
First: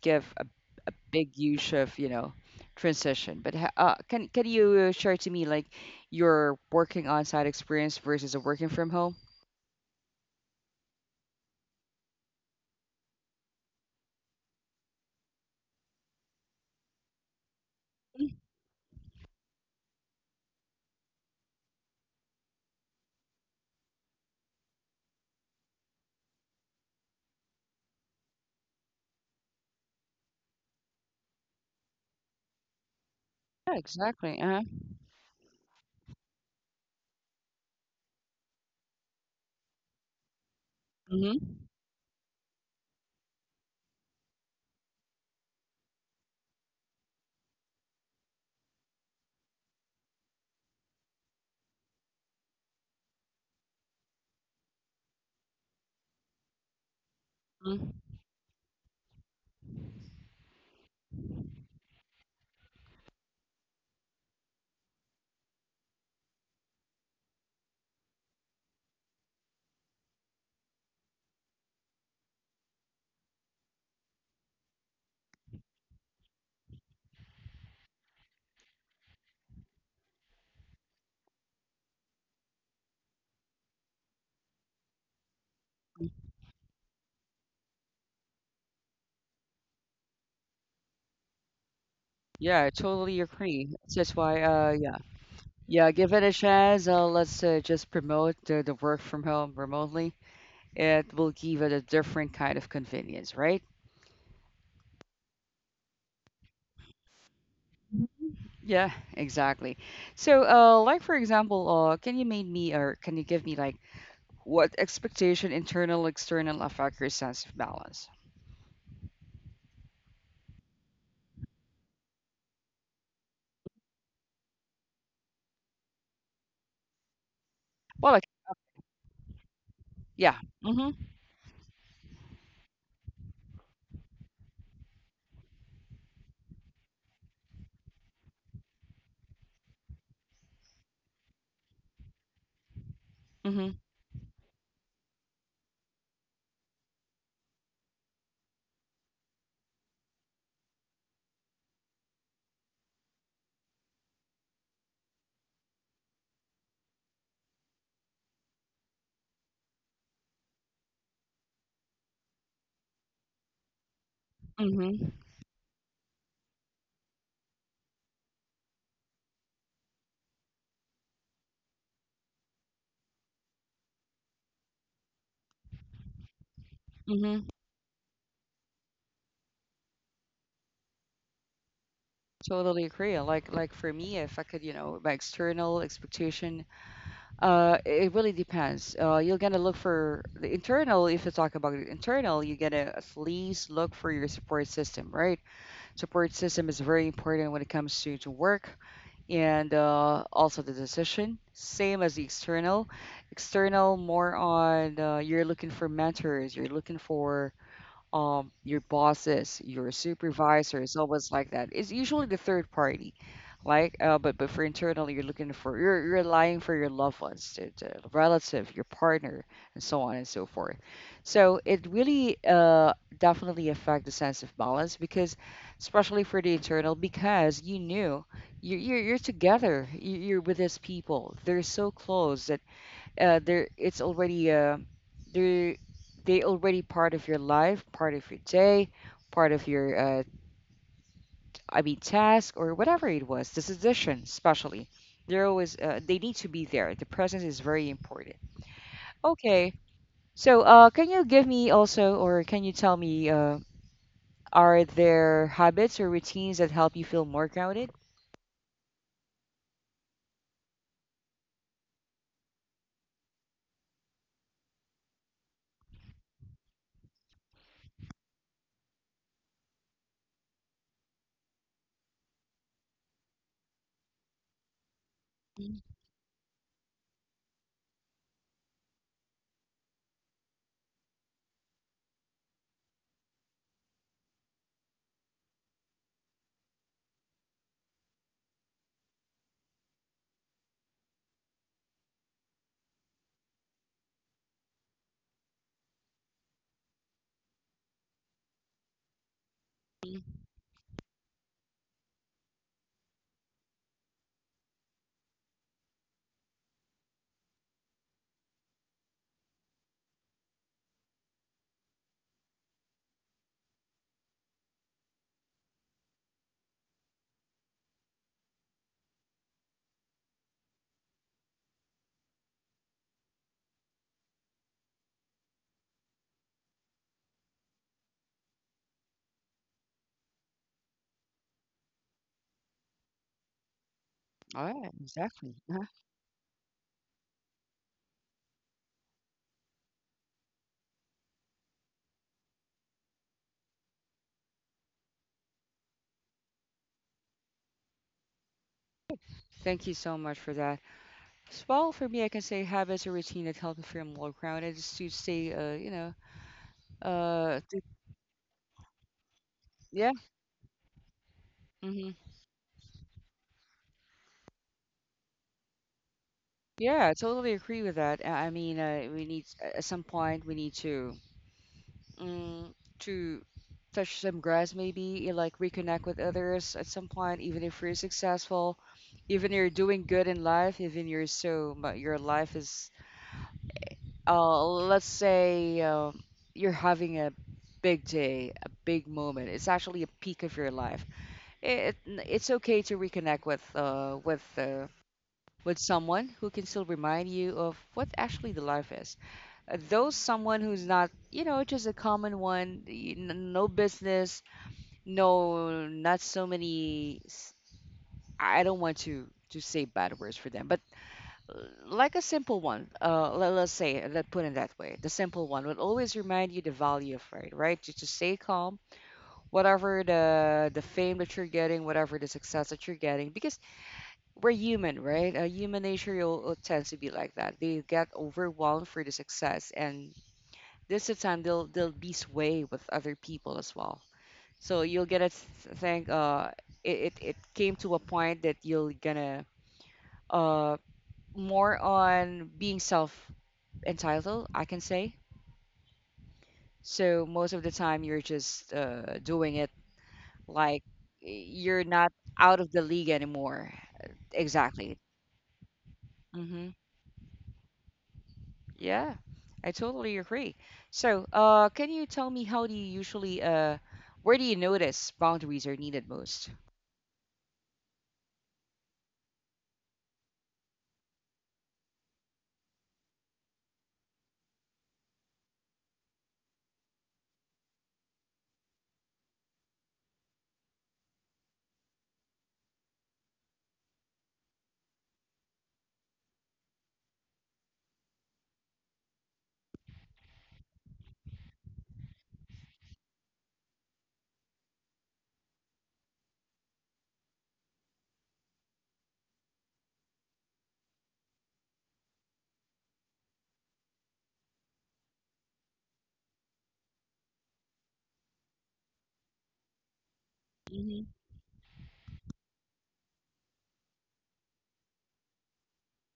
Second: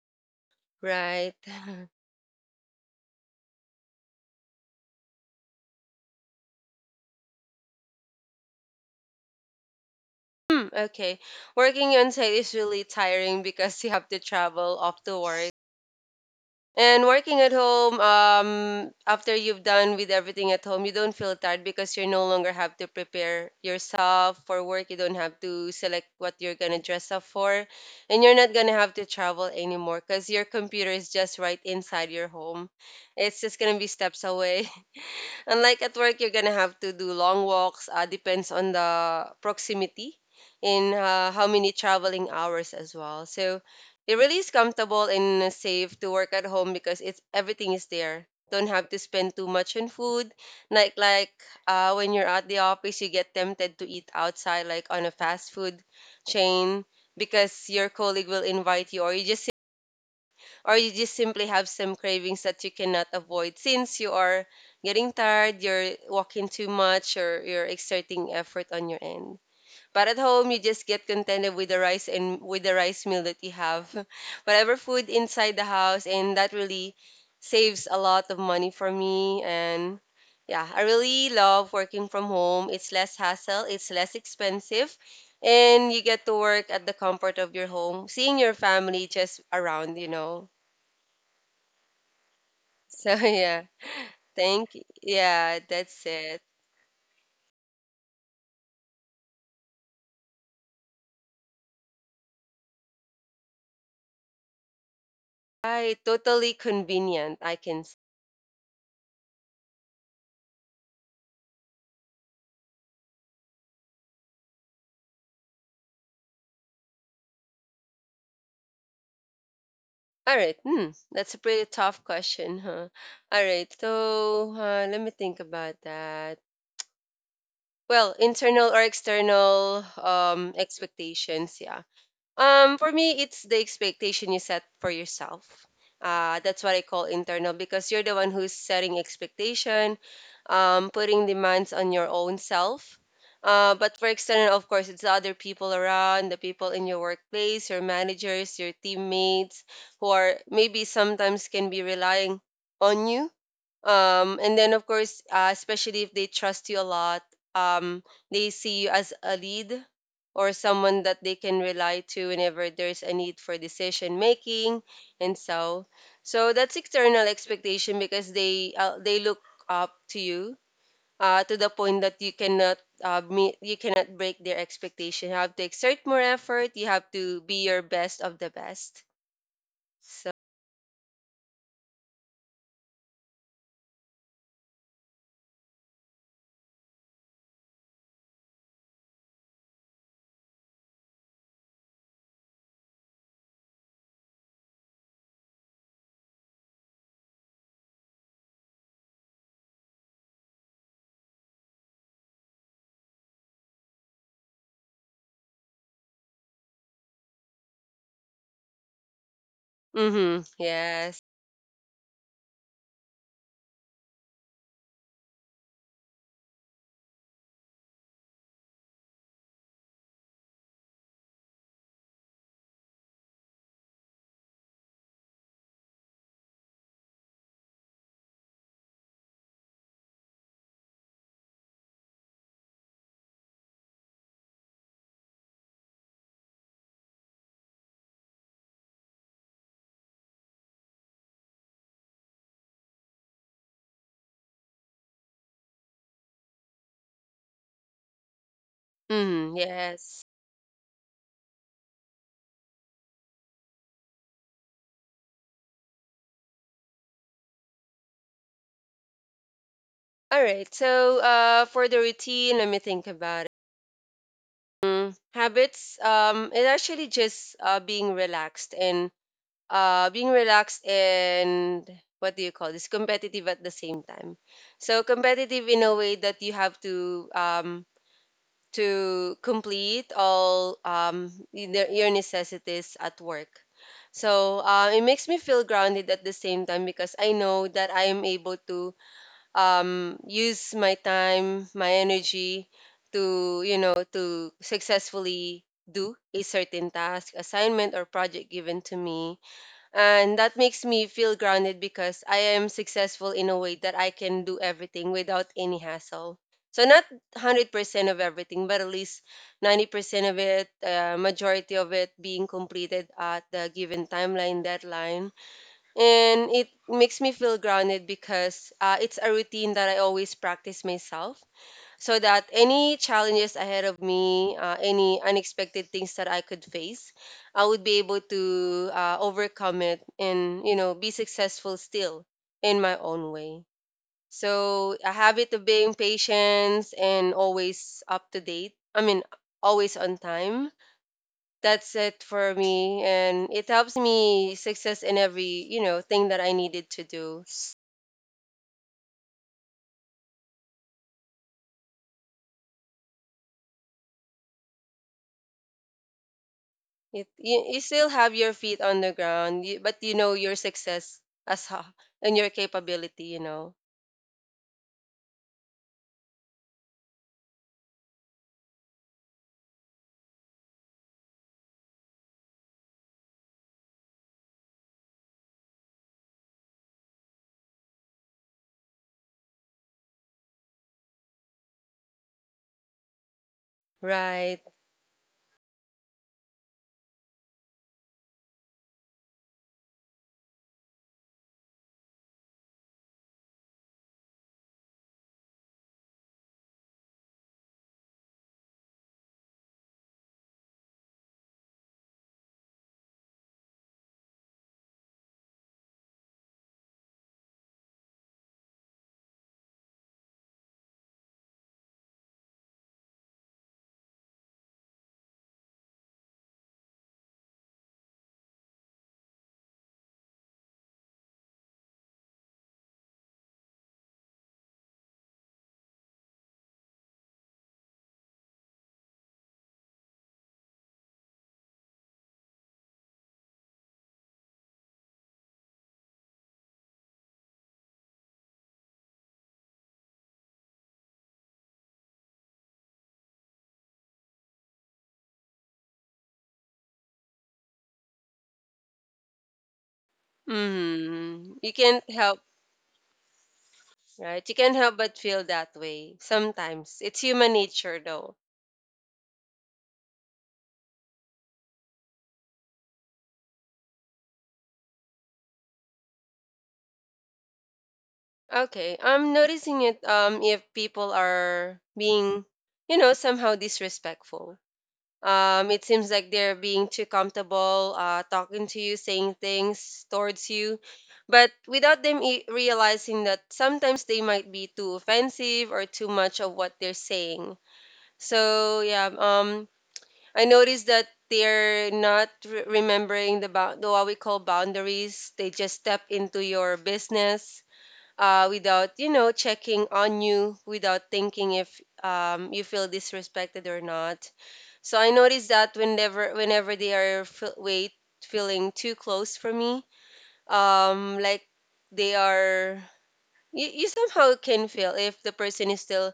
Speaker 1: give a, a big
Speaker 2: Right.
Speaker 1: huge of you know transition. But ha- uh, can can you uh, share to me like your working on site experience versus a working from home?
Speaker 2: Hmm, okay. Working on site is really tiring because you have to travel off to work. And working at home,
Speaker 1: Mm.
Speaker 2: um, after you've done with everything at home, you don't feel tired because you no longer have to prepare yourself for work. You don't have to select what you're gonna dress up for, and you're not gonna have to travel anymore because your computer is just right inside your home. It's just
Speaker 1: Yeah,
Speaker 2: gonna be steps
Speaker 1: exactly. Uh-huh.
Speaker 2: away. Unlike at work, you're gonna have to do long walks. Uh, depends on the proximity and uh,
Speaker 1: Mm-hmm.
Speaker 2: how many traveling hours as well. So it really is comfortable and safe to work at home because it's everything is there. Don't have to spend too much on food. Like like, uh, when you're at the office, you get tempted to eat outside, like on a fast food chain, because your colleague will invite you, or you just or you just simply have some cravings that you cannot avoid since you are getting tired, you're walking too much, or you're exerting effort on your end. But at home, you just get contented with the rice and with the rice meal that you have, whatever food inside the house, and that really saves a lot of money for me. And yeah, I really love working from home. It's less hassle, it's less expensive, and you get to work at the comfort of your home, seeing your family just around, you know.
Speaker 1: Yeah, I
Speaker 2: So
Speaker 1: totally
Speaker 2: yeah,
Speaker 1: agree. That's why, uh,
Speaker 2: thank you.
Speaker 1: yeah,
Speaker 2: Yeah,
Speaker 1: yeah,
Speaker 2: that's
Speaker 1: give it a
Speaker 2: it.
Speaker 1: chance. Uh, let's uh, just promote the, the work from home remotely. It will give it a different kind of convenience, right?
Speaker 2: I totally convenient, I can s.
Speaker 1: Yeah, exactly. So, uh, like for example, uh, can you make me or can you give me like what expectation internal external affect your sense of balance?
Speaker 2: All right, hmm, that's a pretty tough question, huh? All right, so uh, let me think about that.
Speaker 1: Well,
Speaker 2: Well,
Speaker 1: like
Speaker 2: internal or external
Speaker 1: yeah,
Speaker 2: um
Speaker 1: mm-hmm,
Speaker 2: expectations, yeah. Um, for me, it's the expectation you set for yourself. Uh, that's what I call internal, because you're the one who's setting expectation, um, putting demands on your own self.
Speaker 1: mm-hmm,
Speaker 2: Uh, but for external, of course, it's the other people around, the people in your workplace, your managers, your teammates, who are maybe sometimes can be relying on you, um, and then of course, uh, especially if they trust you a lot, um, they see you as a lead or someone that they can rely to whenever there's a need for decision making.
Speaker 1: mm-hmm,
Speaker 2: And so, so that's external expectation because they uh, they look up to you, uh, to the point that you cannot, uh, meet you cannot break their expectation. You have to exert more effort, you have to
Speaker 1: mm-hmm.
Speaker 2: be your best of the best. So,
Speaker 1: Totally agree. Like like for me, if I could, you know, my external expectation. Uh, it really depends. Uh, you're gonna look for the internal. If you talk about the internal, you're gonna at least look for your support system, right? Support system is very important when it comes to, to work and uh, also the decision. Same as the external. External, more on uh, you're looking for mentors, you're looking for um, your bosses, your
Speaker 2: mhm,
Speaker 1: supervisor, its
Speaker 2: yes.
Speaker 1: always like that. It's usually the third party, like uh, but but for internally, you're looking for you're you're relying for your loved ones, the, the relative, your partner, and so on and so forth. So it really uh, definitely affect the sense of balance because, especially for the internal, because you knew you're you're, you're together, you- you're with these people. They're so close that uh, there it's already uh, they they already part of your life, part of your day, part of your uh, I mean task or whatever it was. This edition, especially, they're always uh, they need to be there. The presence is very important.
Speaker 2: Mhm,
Speaker 1: Okay,
Speaker 2: yes.
Speaker 1: so uh, can you give me also, or can you tell me, uh, are there habits or routines that help you feel more grounded?
Speaker 2: All right. So, uh, for the routine, let me think about it. Mm, habits. Um, it actually just uh being relaxed and uh being relaxed and, what do you call this, competitive at the same time. So competitive
Speaker 1: Mm.
Speaker 2: in a way that you have to um, to complete all um, your your necessities at work. So uh, it makes me feel grounded at the same time, because I know that I am able to um, use my time, my energy to, you know, to successfully do a certain task, assignment, or project given to me. And that makes me feel grounded because I am successful in a way that I can do everything without any hassle. So, not one hundred percent of everything, but at least ninety percent of it, uh, majority of it being completed at the given timeline, deadline. And it makes me feel grounded because uh, it's a routine that I always practice myself, so that any challenges ahead of me, uh, any unexpected things that I could face, I would be able to uh, overcome it and, you know, be successful still in my own way.
Speaker 1: All right,
Speaker 2: So a habit
Speaker 1: exactly.
Speaker 2: of
Speaker 1: Uh-huh.
Speaker 2: being patient and always up to date. I mean, always on time. That's it for me, and it helps me success in every, you know, thing that I needed to do.
Speaker 1: Thank you so much for that. Well, for me, I can say habits or routine that help me feel more grounded is to stay, uh, you know,
Speaker 2: It,
Speaker 1: uh,
Speaker 2: you, you
Speaker 1: to,
Speaker 2: still have your feet on the ground, you, but
Speaker 1: yeah,
Speaker 2: you know your success as ho-
Speaker 1: hmm,
Speaker 2: and your capability, you know.
Speaker 1: yeah, I totally agree with that. I I mean, uh, we need at some point, we need to mm, to touch some grass, maybe you like reconnect with others at some point, even if you're successful, even you're doing good in life, even you're so mu- your life is,
Speaker 2: Right.
Speaker 1: uh, let's say, um, you're having a big day, a big moment. It's actually a peak of your life. It, it's okay to reconnect with uh with uh, with someone who can still remind you of what actually the life is. Uh, though someone who's not, you know, just a common one, y- n- no business, no, not so many. s- I don't want to to say bad words for them, but uh, like a simple one, uh, let, let's say, let's put it that way, the simple one will always remind you the value of right, right? Just to stay calm, whatever the the fame that you're getting, whatever the success that you're getting, because we're human, right? Uh, human nature will, will tends to be like that. They get overwhelmed for the success, and this is time they'll they'll be sway with other people as well. So you'll get a th- thing. Uh, it, it it came to a point that you're gonna uh more on being self entitled, I can say. So most of the time you're just uh doing it like eh,
Speaker 2: Mm, you
Speaker 1: you're
Speaker 2: can't
Speaker 1: not
Speaker 2: help.
Speaker 1: out of the league anymore.
Speaker 2: Right, you can't
Speaker 1: Exactly.
Speaker 2: help but feel that way
Speaker 1: Mm-hmm.
Speaker 2: sometimes. It's human nature though.
Speaker 1: Yeah, I totally agree. So, uh, can you tell me how do you usually, uh, where do you notice boundaries are needed most?
Speaker 2: Okay, I'm noticing it um, if people are being, you know, somehow disrespectful. Um, it seems like they're being too comfortable uh, talking to you, saying things towards you, but without them e- realizing that sometimes they might be too offensive or too much of what they're saying. So yeah, um, I noticed that they're not re- remembering the, bou- the what we call boundaries. They just step into your business uh, without, you know, checking on you, without thinking if um, you feel disrespected or not. So I noticed that, whenever whenever they are fe- wait feeling too close for me,
Speaker 1: Hmm.
Speaker 2: um, like, they are, you, you somehow can feel if the person is still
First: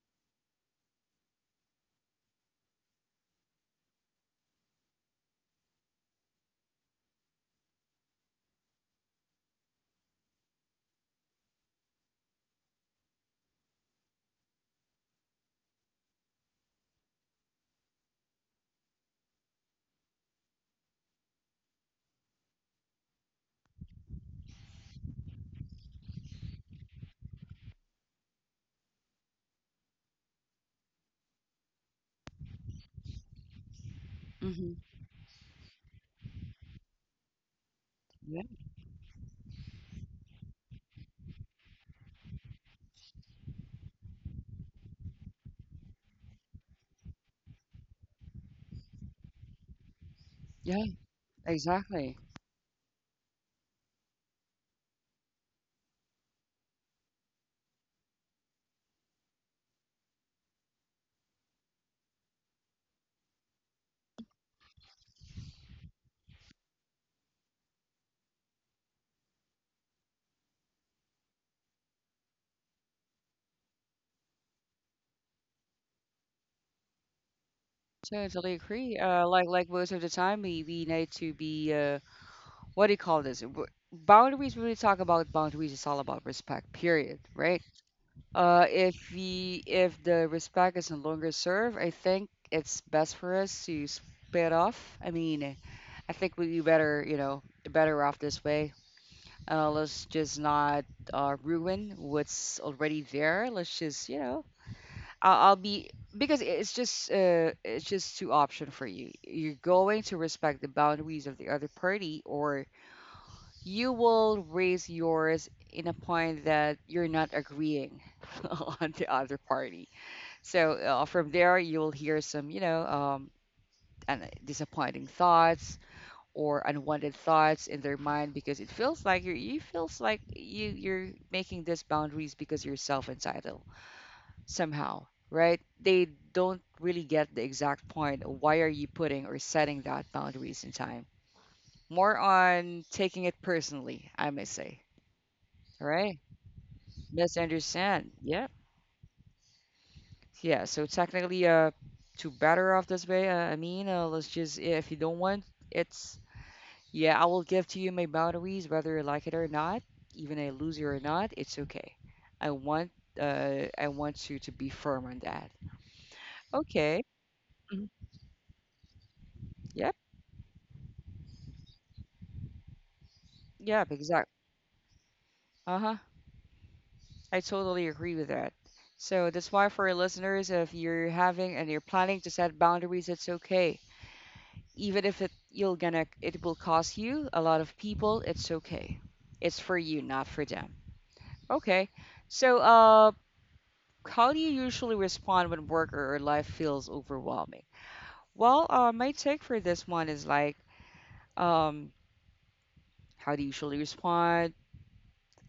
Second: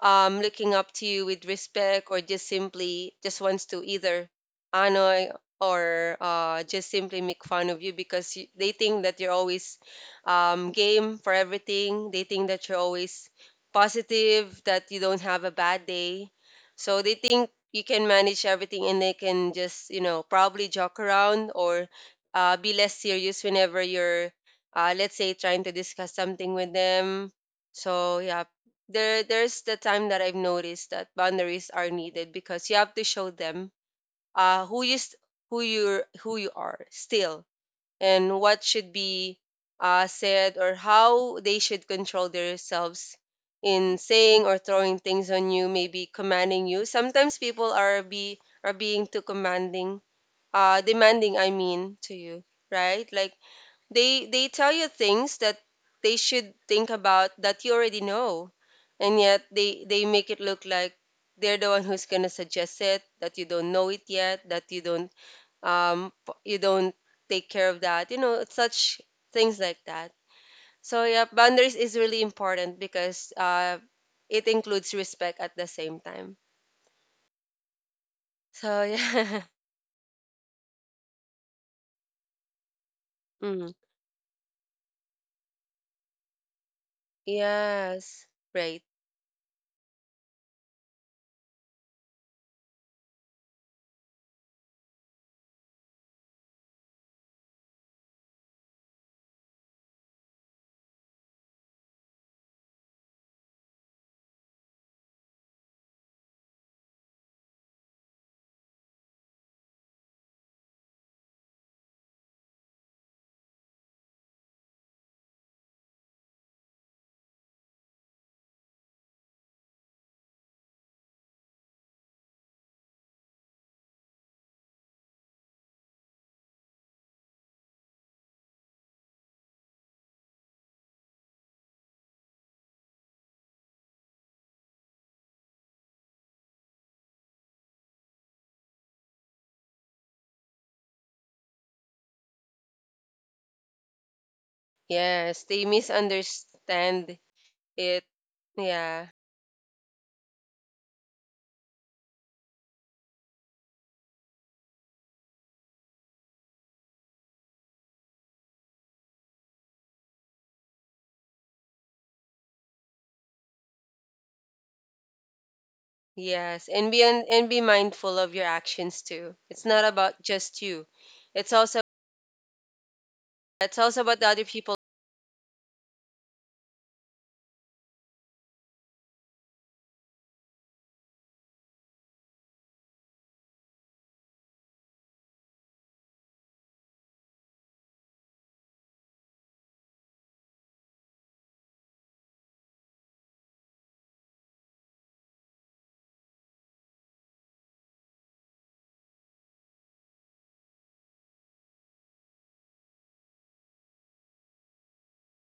Speaker 2: um, looking up to you with respect, or just simply just wants to either annoy, or uh, just simply make fun of you, because you, they think that you're always um, game for everything. They think that you're always positive, that you don't have a bad day. So they think you can manage everything and they can just, you know, probably joke around or uh, be less serious whenever you're, uh, let's say, trying to discuss something with them. So yeah, there there's the time that I've noticed that boundaries are needed because you have to show them uh
Speaker 1: Hmm.
Speaker 2: who you s- who you who you are still, and
Speaker 1: Yeah,
Speaker 2: what should be uh said, or how they should control themselves in saying or throwing things on you, maybe commanding you. Sometimes people are, be are being too commanding, uh
Speaker 1: yeah,
Speaker 2: demanding, I mean, to
Speaker 1: exactly.
Speaker 2: you. Right, like, they they tell you things that they should think about, that you already know, and yet they they make it look like they're the one who's gonna suggest it, that you don't know it yet, that you don't um, p- you don't take care of that. You know, such things like that. So yeah, boundaries is really important because uh it includes respect at the same time.
Speaker 1: Totally agree.
Speaker 2: So
Speaker 1: Uh, like
Speaker 2: yeah.
Speaker 1: like most of the time, we we need to be uh, what do you call this? W-
Speaker 2: Mm.
Speaker 1: boundaries. When we talk about boundaries, it's all about respect. Period. Right?
Speaker 2: Yes.
Speaker 1: Uh, if
Speaker 2: Right.
Speaker 1: we if the respect is no longer served, I think it's best for us to split off. I mean, I think we'd be better, you know, better off this way. Uh, let's just not uh, ruin what's already there. Let's just, you know, I'll, I'll be because it's just uh, it's just two option for you. You're going to respect the boundaries of the other party, or you will raise yours in a point that you're not agreeing on the other party. So uh, from there, you will hear some, you know, um, and disappointing thoughts or unwanted thoughts in their mind because it feels like you're you feels like you you're making these boundaries because you're self entitled somehow, right? They don't really get the exact point of why are you putting or setting that boundaries in time. More on taking it personally, I may say.
Speaker 2: Yes. They
Speaker 1: All right.
Speaker 2: misunderstand
Speaker 1: Misunderstand.
Speaker 2: it.
Speaker 1: Yeah.
Speaker 2: Yeah.
Speaker 1: Yeah. So technically uh to better off this way, uh, I mean, uh, let's just if you don't want it's yeah, I will give to you my boundaries, whether you like it or not, even I lose you or not, it's okay. I want uh I want you to be firm on that.
Speaker 2: Yes, and be
Speaker 1: Okay.
Speaker 2: and, and be
Speaker 1: Mhm.
Speaker 2: mindful of your actions too. It's not
Speaker 1: Yep.
Speaker 2: about just you. It's also it's
Speaker 1: Yep,
Speaker 2: also about the
Speaker 1: exactly.
Speaker 2: other people.
Speaker 1: Uh-huh. I totally agree with that. So that's why for your listeners, if you're having and you're planning to set boundaries, it's okay. Even if it you're gonna it will cost you a lot of people, it's okay. It's for you, not for them. Okay. So uh. How do you usually respond when work or or life feels overwhelming? Well, uh, my take for this one is like, um, how do you usually respond?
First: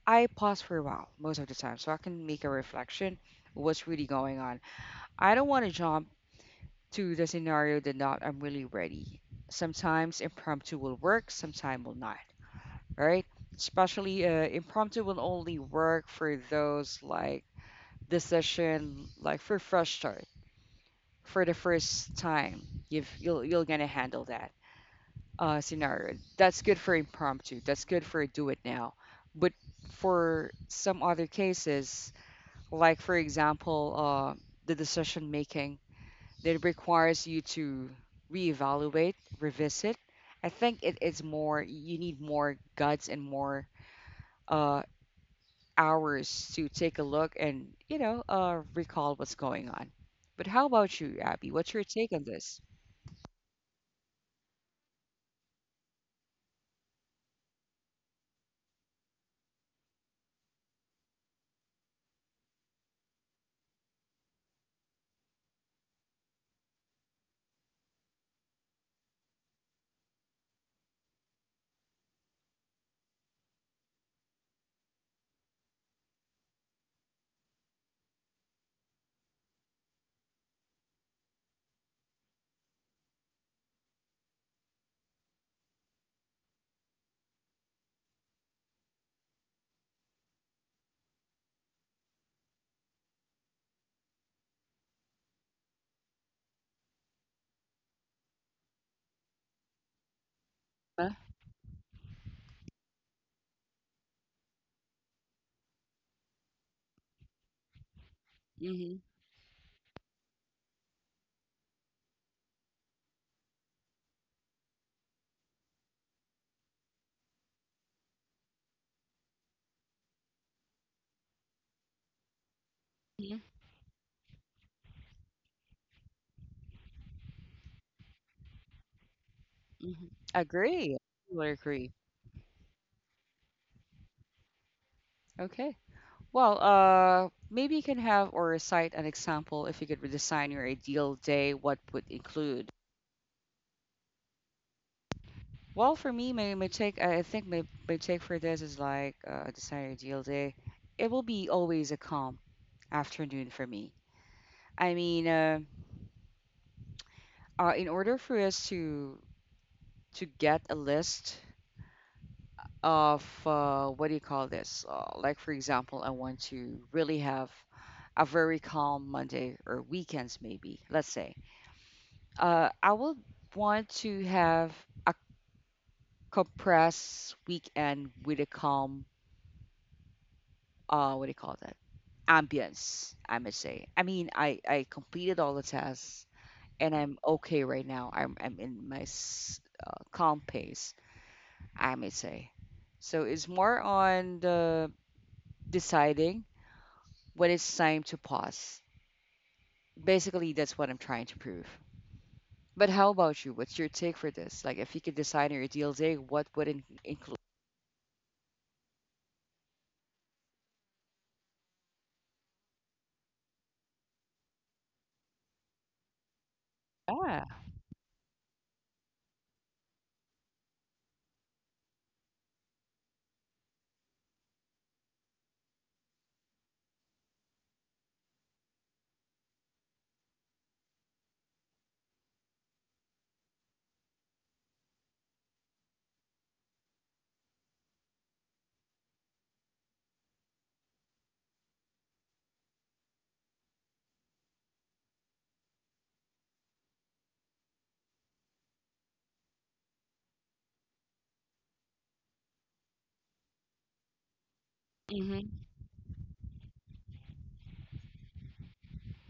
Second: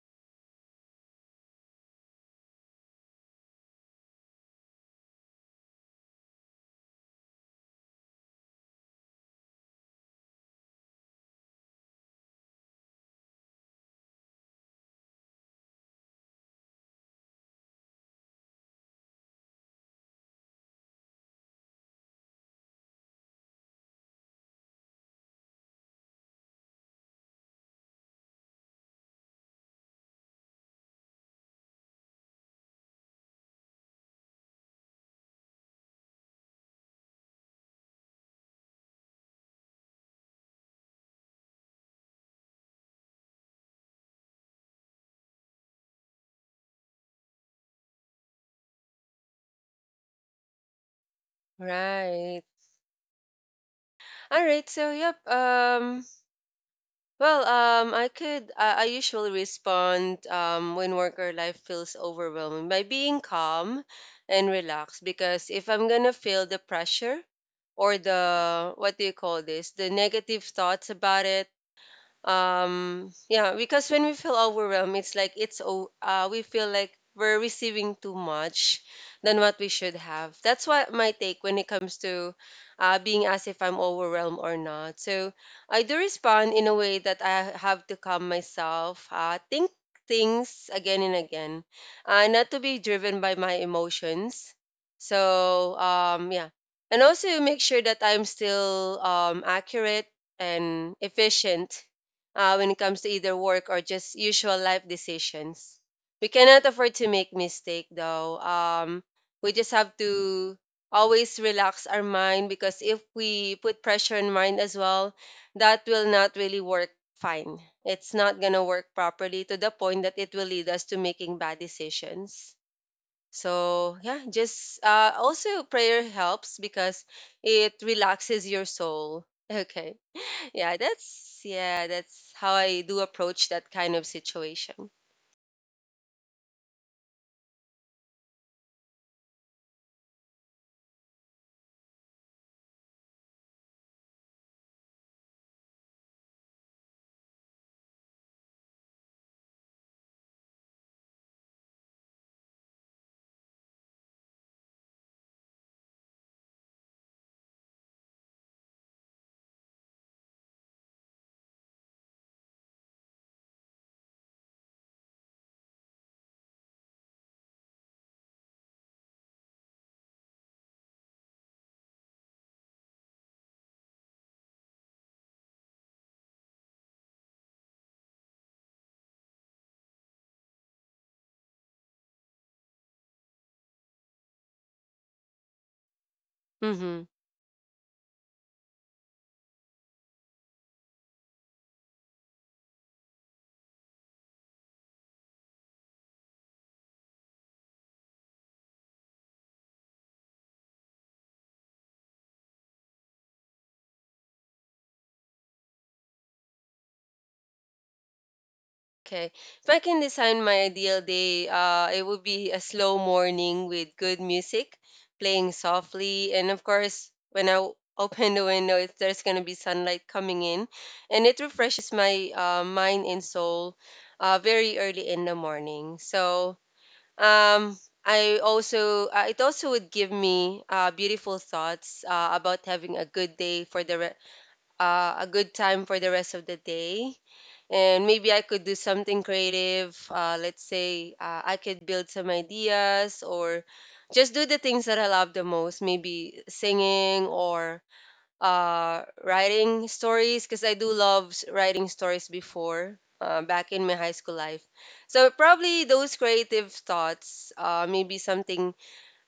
Speaker 1: I pause for a while most of the time so I can make a reflection of what's really going on. I don't want to jump to the scenario that not I'm really ready. Sometimes impromptu will work, sometimes will not, all right? Especially uh, impromptu will only work for those like decision, like for fresh start for the first time you've you'll you're gonna handle that uh, scenario. That's good for impromptu. That's good for do it now. But for some other cases, like for example, uh, the decision making that requires you to reevaluate, revisit. I think it, it's more you need more guts and more uh, hours to take a look and you know uh, recall what's going on. But how about you, Abby? What's your take on
Speaker 2: Right.
Speaker 1: this?
Speaker 2: All right. So yep. Um. Well. Um. I could. I I usually respond. Um. When work or life feels overwhelming by being calm and relaxed. Because if I'm gonna feel the pressure, or the what do you call this? The negative thoughts about it. um yeah, because when we feel overwhelmed, it's like it's oh uh, we feel like we're receiving too much than what we should have. That's what my take when it comes to uh, being asked if I'm overwhelmed or not. So I do respond in a way that I have to calm myself, uh, think things again and again, uh, not to be driven by my emotions. So um yeah, and also make sure that I'm still um accurate and
Speaker 1: Huh?
Speaker 2: efficient uh, when it comes to either work or just usual life decisions. We cannot afford to make mistake though. Um, we just have to always relax our mind, because if we put pressure on mind as well, that will not really work fine. It's not gonna work properly to the point that it will lead us to making bad decisions.
Speaker 1: Mhm,
Speaker 2: So yeah, just uh, also prayer helps because it relaxes your soul. Okay.
Speaker 1: mhm.
Speaker 2: Yeah,
Speaker 1: Agree.
Speaker 2: that's
Speaker 1: Totally
Speaker 2: yeah,
Speaker 1: agree.
Speaker 2: that's how I do approach that kind of situation.
Speaker 1: Okay. Well, uh, maybe you can have or cite an example, if you could redesign your ideal day, what would include? Well, for me, my, my take, I I think my, my take for this is like uh, design your ideal day. It will be always a calm afternoon for me. I mean, uh, uh, in order for us to to get a list of uh, what do you call this? Uh, like for example, I want to really have a very calm Monday or weekends, maybe, let's say. Uh, I would want to have a compressed weekend with a calm, uh, what do you call that? Ambience, I must say. I mean, I, I completed all the tests and
Speaker 2: Mm-hmm.
Speaker 1: I'm okay right now. I'm, I'm in my s- uh, calm pace, I may say. So it's more on the deciding when it's time to pause. Basically, that's what I'm trying to prove. But how about you? What's your take for this? Like, if you could design your ideal day, what would in include?
Speaker 2: Okay. If I can design my ideal day, uh, it would be a slow morning with good music playing softly. And of course,
Speaker 1: Yeah.
Speaker 2: when I w- open the window, if there's going to be sunlight coming in. And it refreshes my uh, mind and soul uh, very early in the morning. So Um, I also uh, it also would give me uh, beautiful thoughts uh, about having a good day for the re- uh, a good time for the rest of the day, and maybe I could do something creative. Uh, let's say uh, I could build some ideas or just do the things that I love the most, maybe singing or uh, writing stories, because I do love s- writing stories before, uh, back in my high school life. So
Speaker 1: Hmm.
Speaker 2: probably those creative thoughts, uh, maybe something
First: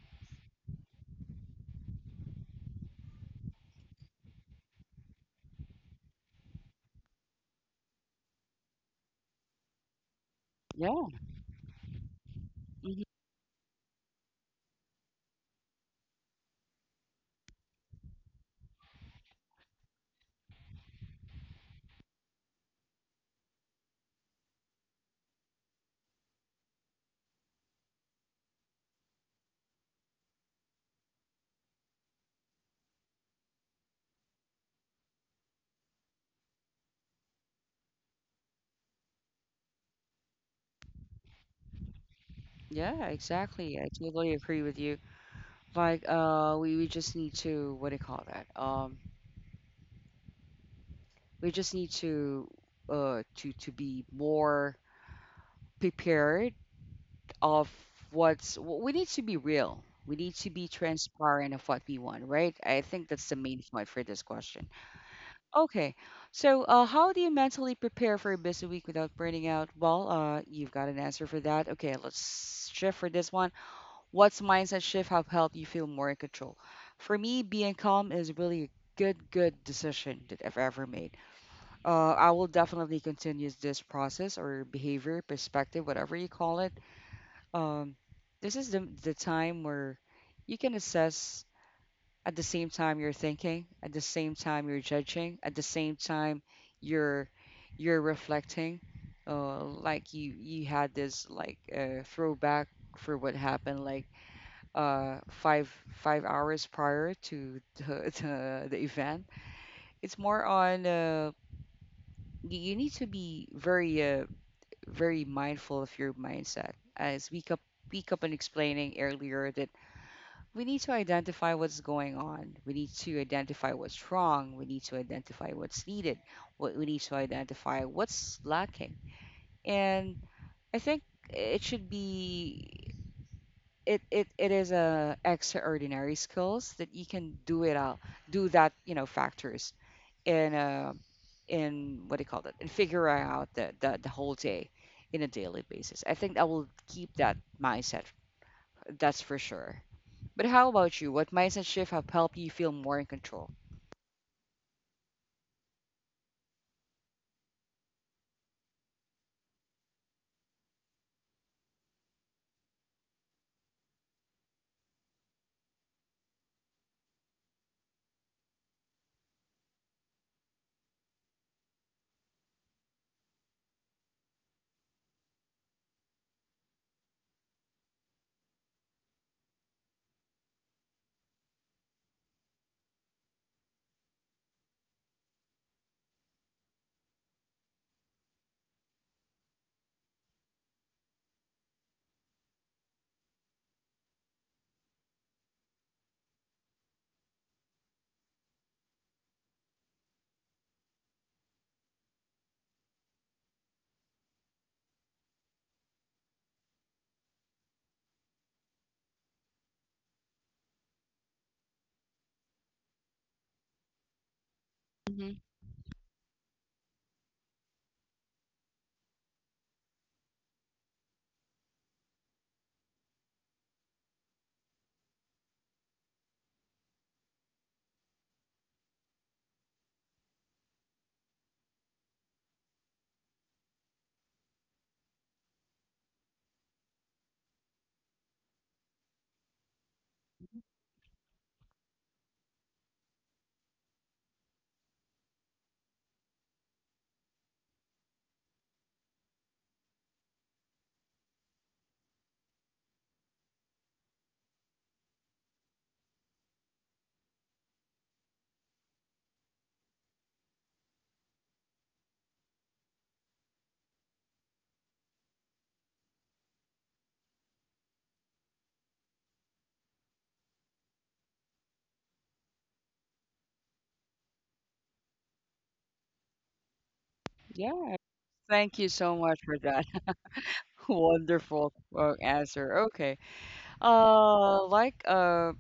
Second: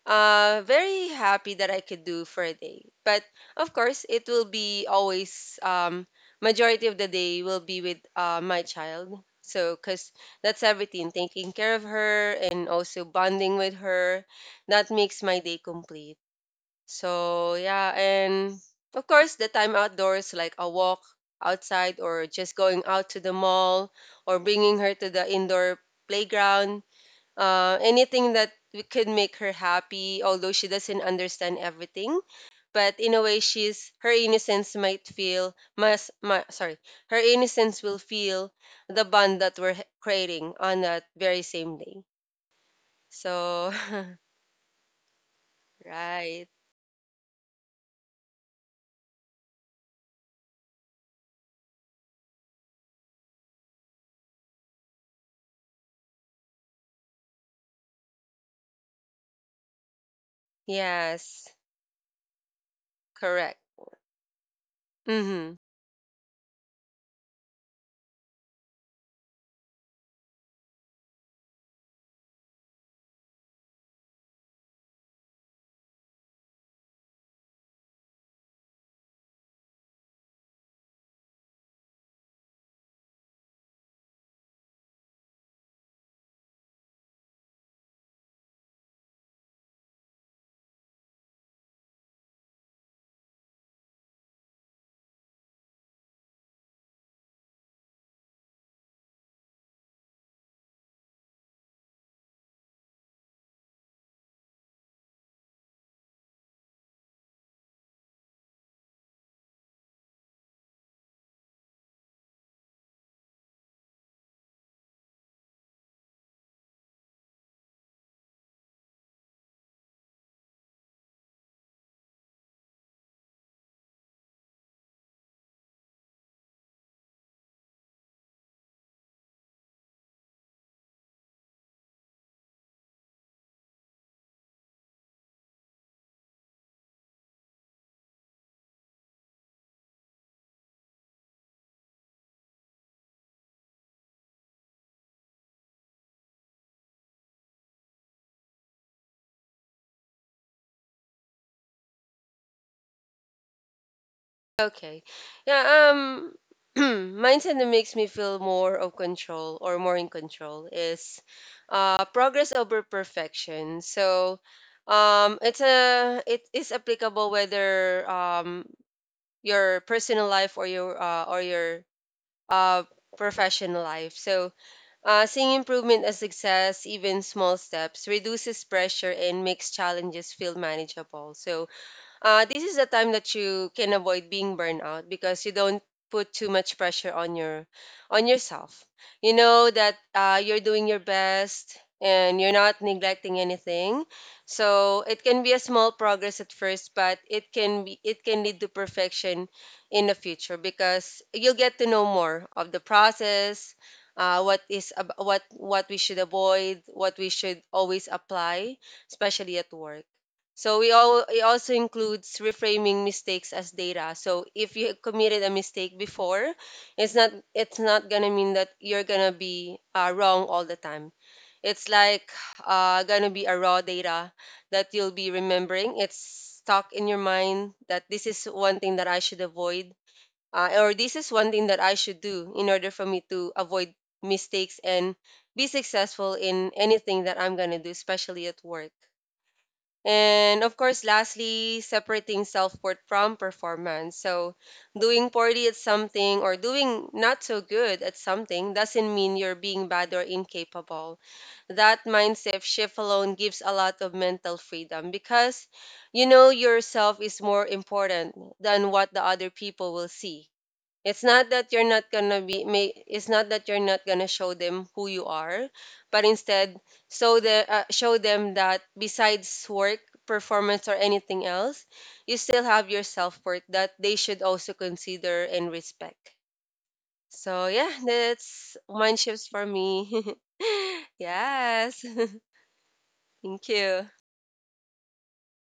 Speaker 2: uh, very happy that I could do for a day. But of course, it will be always um, majority of the day will be with uh, my child. So, because that's
Speaker 1: Yeah.
Speaker 2: everything, taking care of her and
Speaker 1: Hmm.
Speaker 2: also bonding with her, that makes my day complete. So, yeah, and of course, the time outdoors, like a walk outside or just going out to the mall or bringing her to the indoor playground, uh, anything that we could make her happy, although she doesn't understand everything. But in a way, she's her innocence might feel must, mu- sorry, her innocence will feel the bond that we're h- creating on that very same day.
Speaker 1: Yeah,
Speaker 2: So,
Speaker 1: exactly. I totally agree with you. Like,
Speaker 2: right,
Speaker 1: uh, we, we just need to, what do you call that? Um, we just need to, uh, to, to be more prepared of what's, w- we need to be real. We need to be
Speaker 2: yes,
Speaker 1: transparent of what we want, right? I think that's the
Speaker 2: correct.
Speaker 1: main point for this question.
Speaker 2: Mhm.
Speaker 1: Okay. So, uh, how do you mentally prepare for a busy week without burning out? Well, uh, you've got an answer for that. Okay, let's shift for this one. What's mindset shift have helped you feel more in control? For me, being calm is really a good, good decision that I've ever made. Uh, I will definitely continue this process or behavior, perspective, whatever you call it. Um, this is the the time where you can assess. At the same time you're thinking, at the same time you're judging, at the same time you're you're reflecting. Uh, like you you had this like uh, throwback for what happened like uh five five hours prior to the the, the event. It's more on uh, y- you need to be very uh, very mindful of your mindset as we up we up on explaining earlier that we need to identify what's going on. We need to identify what's wrong. We need to identify what's needed. What we need to identify what's lacking. And I think it should be it it, it is a extraordinary skills that you can do it out do that you know factors in uh in what do you call it and figure out the, the the whole day in a daily basis. I think I will keep that mindset. That's for sure. But how about you? What mindset shift have helped you feel more in control?
Speaker 2: Okay. Yeah, um mindset that makes me feel more of control or more in control is uh progress over perfection. So um it's a it is applicable whether um your personal life or your uh or your uh professional life. So uh seeing improvement as success, even small steps, reduces pressure and makes challenges feel manageable. So uh, this is the time that you can avoid being burned out because you don't put too much pressure on your on yourself. You know that uh, you're doing your best and you're not neglecting anything. So it can be a small progress at first, but it can be it can lead to perfection in the future because you'll get to know more of the process. Uh, what is ab- what what we should avoid, what we should always apply, especially at work. So we all it also includes reframing mistakes as data. So if you
Speaker 1: Hmm.
Speaker 2: committed a mistake before, it's not it's not gonna mean that you're gonna be uh, wrong all the time. It's like, uh, gonna be a raw data that you'll be remembering. It's stuck in your mind that this is one thing that I should avoid, uh, or this is one thing that I should do in order for me to avoid mistakes and be successful in anything that I'm gonna do, especially at work. And of course, lastly, separating self worth from performance. So, doing poorly at something or doing not so good at something doesn't mean you're being bad or incapable. That mindset shift alone gives a lot of mental freedom, because you know yourself is more important than what the other people will see. It's not that you're not gonna be may it's not that you're not gonna show them who you are, but instead show the uh, show them that besides work, performance or anything else, you still have your self-worth that they should also consider and respect. So yeah,
Speaker 1: Yeah,
Speaker 2: that's
Speaker 1: thank you so
Speaker 2: mind
Speaker 1: much
Speaker 2: shifts
Speaker 1: for
Speaker 2: for
Speaker 1: that.
Speaker 2: me.
Speaker 1: Wonderful
Speaker 2: yes.
Speaker 1: uh, answer. Okay.
Speaker 2: Thank you.
Speaker 1: Uh, like uh,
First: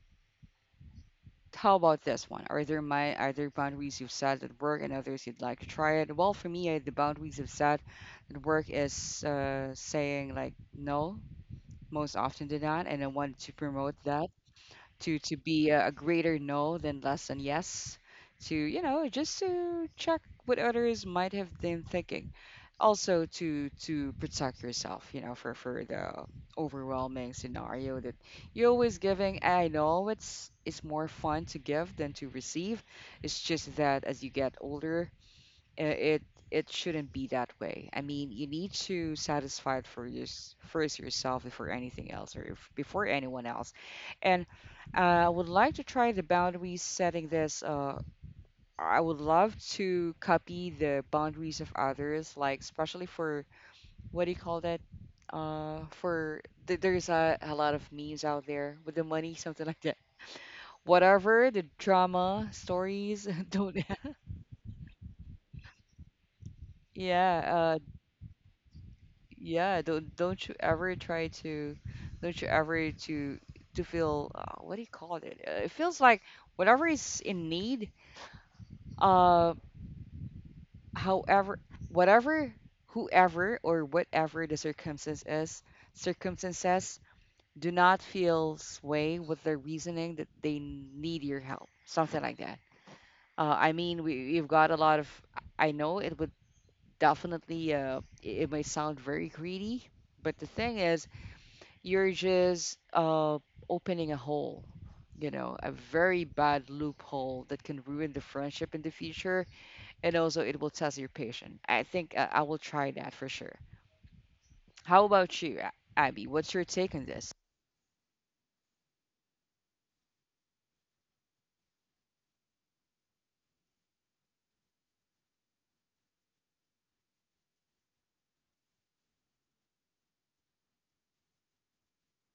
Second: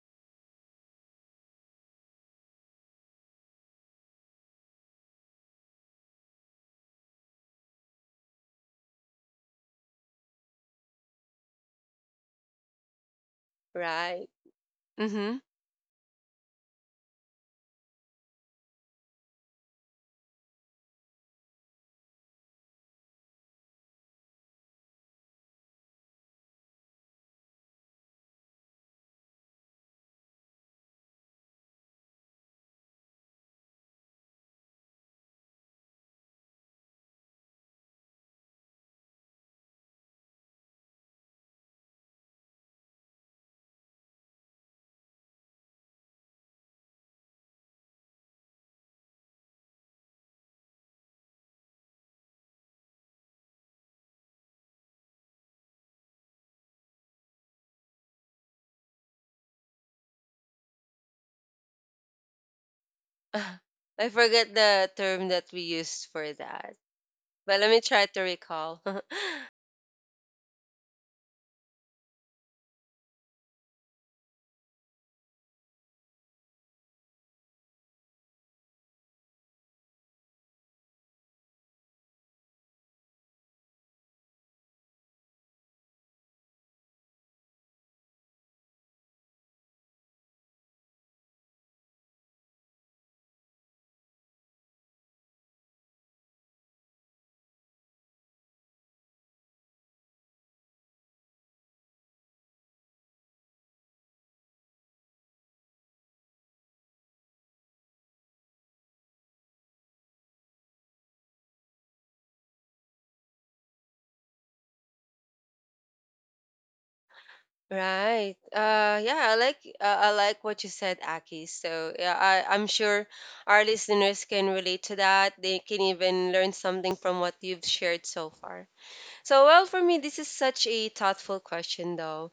Speaker 1: how about this one? Are there my are there boundaries you've set at work and others you'd like to try it? Well, for me, uh, the boundaries I've set at work is uh saying like no most often than not, and I wanted to promote
Speaker 2: Right.
Speaker 1: that, to to
Speaker 2: Mm-hmm.
Speaker 1: be a, a greater no than less than yes, to you know just to check what others might have been thinking, also to to protect yourself, you know for for the overwhelming scenario that you're always giving. And I know it's it's more fun to give than to receive. It's just that as you get older, i- it it shouldn't be that way. I mean, you need to satisfy it for your, first yourself before anything else, or if, before anyone else. And uh, I would like to try the boundaries setting this. Uh, I would love to copy the boundaries of others, like especially for what do you call that? Uh, for th- there's a, a lot of memes out there with the money, something like that. Whatever the drama stories, don't.
Speaker 2: I forget the term that we used for that. But let
Speaker 1: yeah, uh,
Speaker 2: me try to recall.
Speaker 1: Yeah, don't don't you ever try to, don't you ever to to feel, uh, what do you call it? Uh, It feels like whatever is in need, uh, however, whatever, whoever or whatever the circumstance is, circumstances do not feel sway with the reasoning that they need your help, something like that. Uh, I mean, we we've got a lot of. I know it would definitely. Uh, it it may sound very greedy, but the thing is you're just uh, opening a hole, you know, a very bad loophole that can ruin the friendship in the future. And also, it will test your patience. I think uh, I will try that for sure. How about you, A- Abby? What's your take on this?
Speaker 2: Right. Uh, yeah, I like uh, I like what you said, Aki. So yeah, I, I'm sure our listeners can relate to that. They can even learn something from what you've shared so far. So well, for me, this is such a thoughtful question, though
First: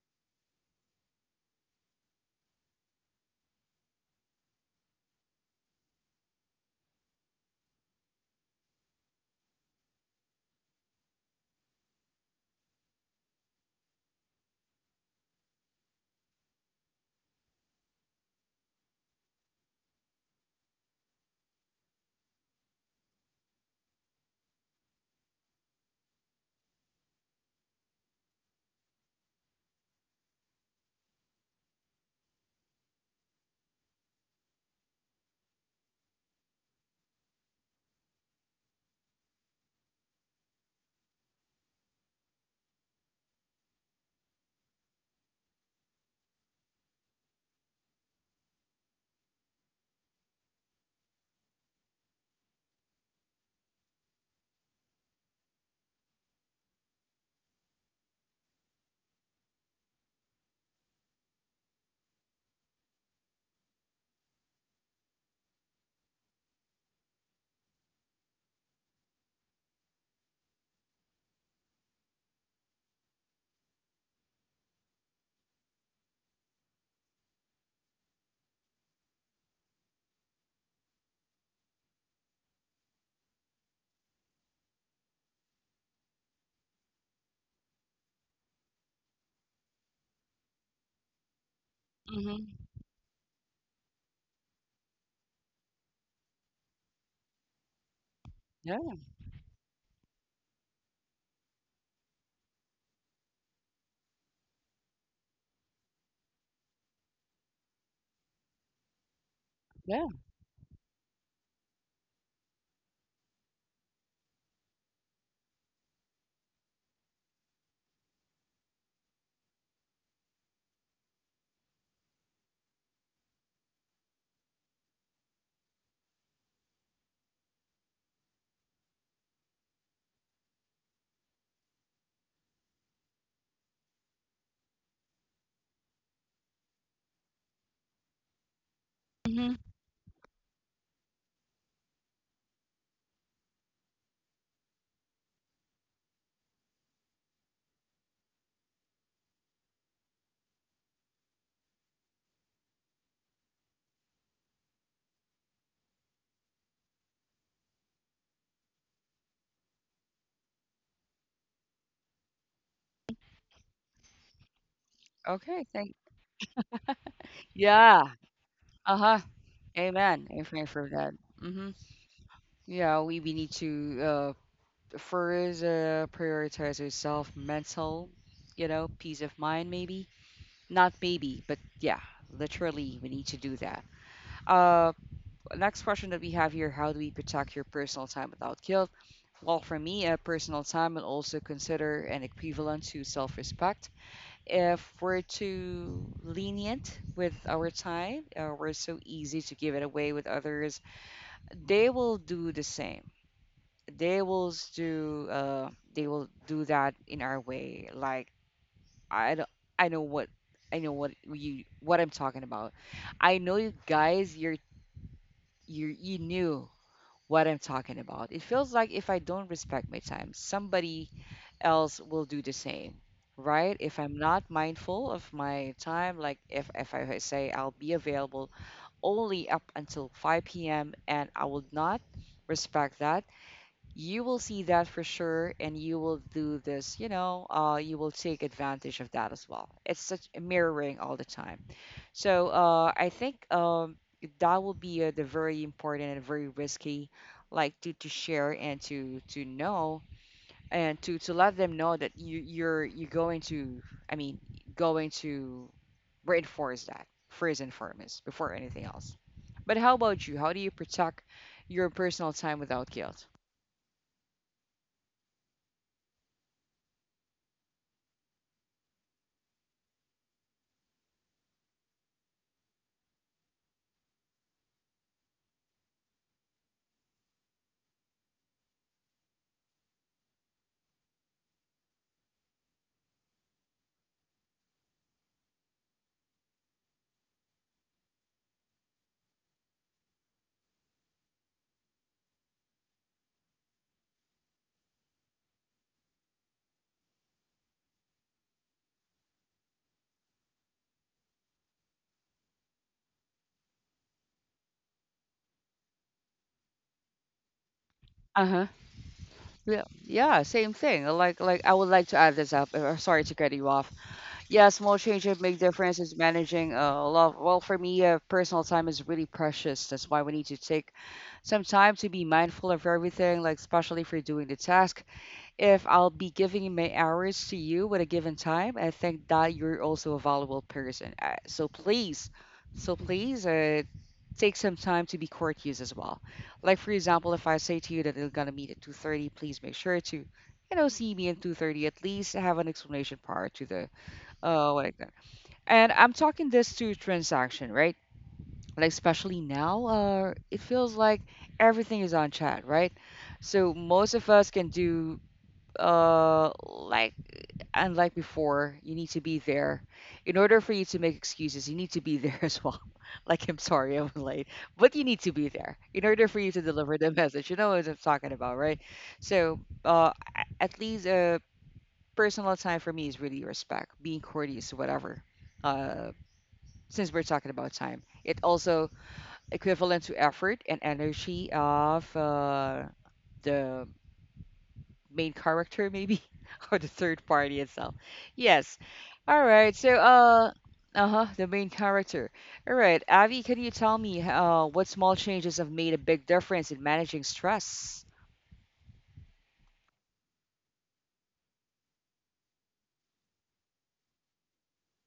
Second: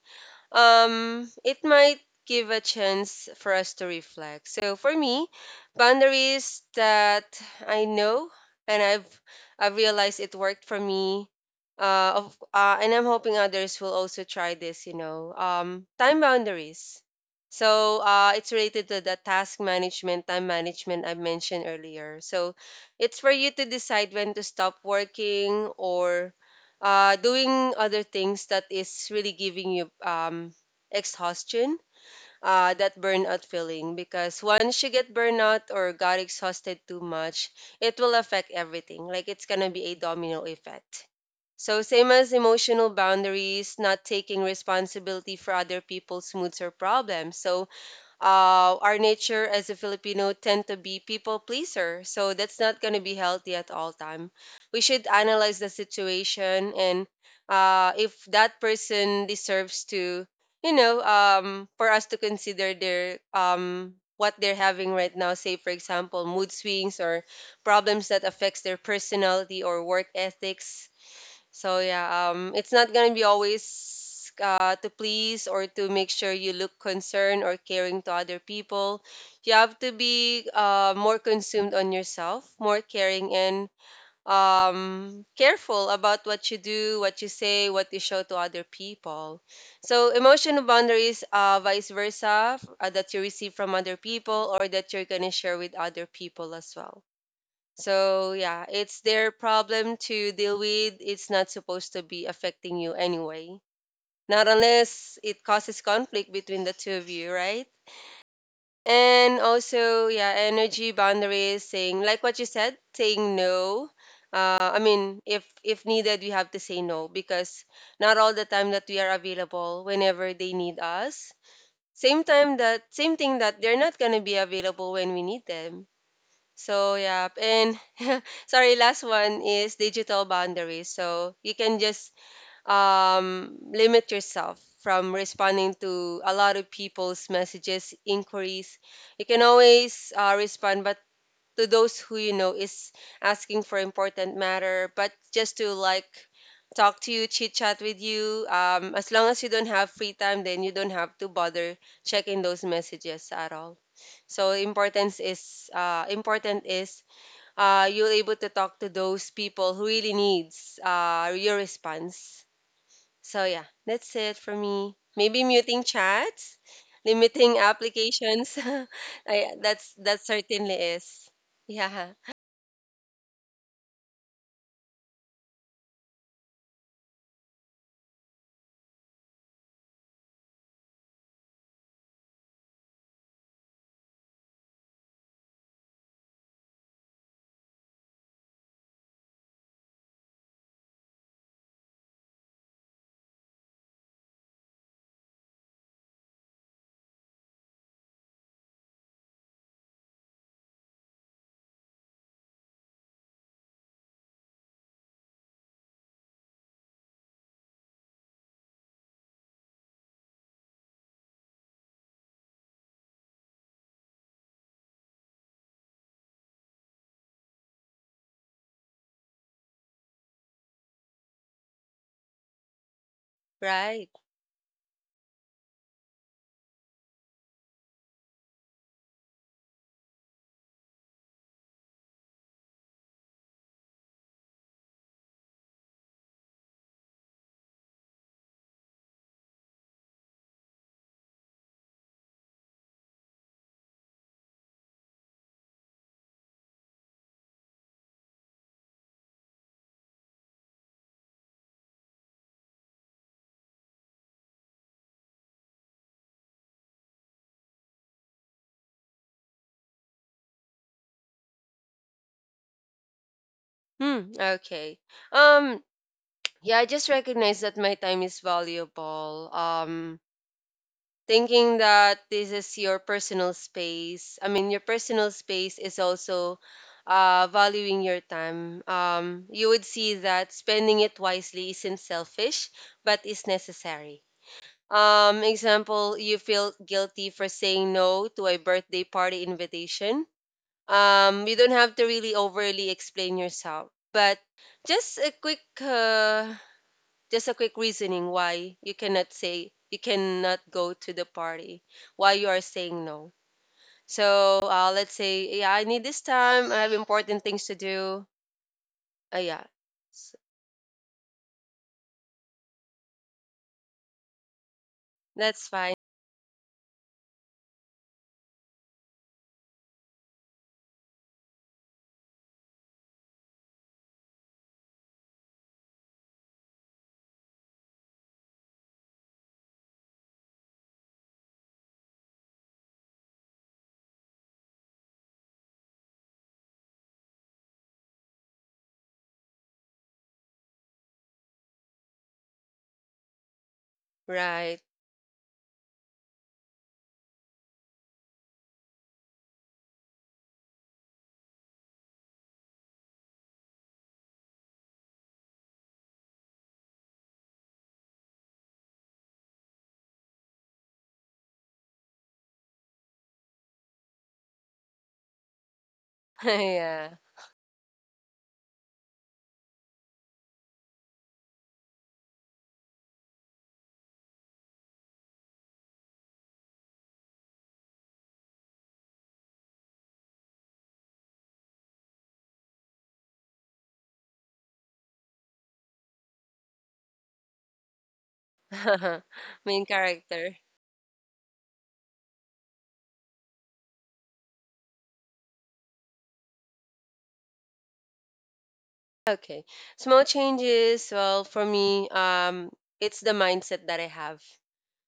Speaker 2: um, it might give a chance for us to reflect. So for me, boundaries that I know and I've I've realized it worked for me. Uh, of, uh, and I'm hoping others will also try this. You know, um, time boundaries. So uh, it's related to the task management, time management I mentioned earlier. So it's for you to decide when to stop working or uh, doing other things that is really giving you um, exhaustion, uh, that burnout feeling. Because once you get burnout or got exhausted too much, it will affect everything. Like it's gonna be a domino effect. So same as emotional boundaries, not taking responsibility for other people's moods or problems. So uh, our nature as a Filipino tend to be people pleaser. So that's not going to be healthy at all time. We should analyze the situation, and uh, if that person deserves to, you know, um, for us to consider their um, what they're having right now. Say for example, mood swings or problems that affects their personality or work ethics. So yeah, um, it's not gonna be always uh, to please or to make sure you look concerned or caring to other people. You have to be uh, more consumed on yourself, more caring and um, careful about what you do, what you say, what you show to other people. So emotional boundaries, uh, vice
Speaker 1: Mm-hmm.
Speaker 2: versa, uh, that you receive from other people or that you're gonna share with other people as well. So yeah,
Speaker 1: Yeah,
Speaker 2: it's their problem to deal with. It's not supposed to be affecting you anyway. Not unless it causes conflict between the two of you, right? And
Speaker 1: yeah.
Speaker 2: also, yeah, energy boundaries, saying like what you said, saying no. Uh, I mean, if if needed, we have to say no, because not all the time that we are available whenever they need us. Same time that same thing that they're not gonna be available when we need them. So yeah, and sorry, last one is digital boundaries. So you can just um, limit yourself from responding to a lot of people's messages, inquiries. You can
Speaker 1: Mm-hmm.
Speaker 2: always uh, respond, but to those who you know is asking for important matter, but just to like talk to you, chit chat with you. Um, as long as you don't have free time, then you don't have to bother checking those messages at all. So importance is uh, important is, uh, you're able to talk to those people who really needs uh, your response. So yeah, that's it for me. Maybe
Speaker 1: Okay,
Speaker 2: muting
Speaker 1: thank.
Speaker 2: chats, limiting
Speaker 1: Yeah.
Speaker 2: applications.
Speaker 1: Uh-huh.
Speaker 2: I, that's that
Speaker 1: Amen. Amen
Speaker 2: certainly
Speaker 1: for that.
Speaker 2: is.
Speaker 1: Mm-hmm.
Speaker 2: Yeah,
Speaker 1: Yeah, we, we need to uh first uh prioritize ourselves mental, you know, peace of mind maybe. Not maybe, but yeah, literally, we need to do that. Uh, next question that we have here: how do we protect your personal time without guilt? Well, for me, uh, personal time will also consider an equivalent to self-respect. If we're too lenient with our time, uh, we're so easy to give it away with others. They will do the same. They will s- do. Uh, they will do that in our way, like I don't, I know what I know what you what I'm talking about. I know you guys, you're you you knew what I'm talking about. It feels like if I don't respect my time, somebody else will do the same, right? If
Speaker 2: right.
Speaker 1: I'm not mindful of my time, like if if I say I'll be available only up until five p m and I will not respect that, you will see that for sure, and you will do this, you know uh, you will take advantage of that as well. It's such mirroring all the time. So, uh, I think, um, that will be uh, the very important and very risky, like to, to share and to to know, and to to let them know that you you're you're going to, I mean, going to reinforce that first and foremost before anything else. But how about you? How do you protect your personal time without guilt?
Speaker 2: Hmm. Okay. Um. Yeah, I just recognize that my time is valuable. Um thinking that this is your personal space. I mean, your personal space is also uh, valuing your time. Um, you would see that spending it wisely isn't selfish, but is necessary. Um, example, you feel guilty for saying no to a birthday party invitation. Um, you don't have to really overly explain yourself, but just a quick uh, just a quick reasoning why you cannot say you cannot go to the party, why you are saying no. So uh, let's say, yeah, I need this time, I have important things to do.
Speaker 1: Uh-huh.
Speaker 2: Uh, yeah.
Speaker 1: Yeah,
Speaker 2: S-
Speaker 1: yeah, same thing. uh, Like, like I would like to add this up. Uh, sorry to cut you off. Yeah, small changes make
Speaker 2: that's fine.
Speaker 1: differences. Managing uh, a lot. Well, for me, uh, personal time is really precious. That's why we need to take some time to be mindful of everything. Like, especially if you're doing the task, if I'll be giving my hours to you at a given time, I think that you're also a valuable person. Uh, so please, so please, uh, take some time to be courteous as well. Like for example, if I say to you that we're gonna meet at two thirty, please make sure to, you know, see me at two thirty. At least have an explanation prior to the, uh,
Speaker 2: Right.
Speaker 1: what like that. And I'm talking this to transaction, right? Like especially now, uh, it feels like everything is on chat, right? So most of us can do, uh like, unlike before, you need to be there in order for you to make excuses. You need to be there as well, like I'm sorry I'm late. But you need to be there in order for you to deliver the
Speaker 2: Yeah.
Speaker 1: message. You know what I'm talking about, right? So, uh a- at least, uh personal time for me is really respect, being courteous, whatever. uh since we're talking about time, it also equivalent to effort and energy of uh the main character maybe, or the third party itself. Yes. All right.
Speaker 2: Main
Speaker 1: So,
Speaker 2: character.
Speaker 1: uh uh-huh, the main character. All right, Avi, can you tell me uh what small changes have made a big difference in managing stress?
Speaker 2: Okay, small changes. Well, for me, um it's the mindset that I have.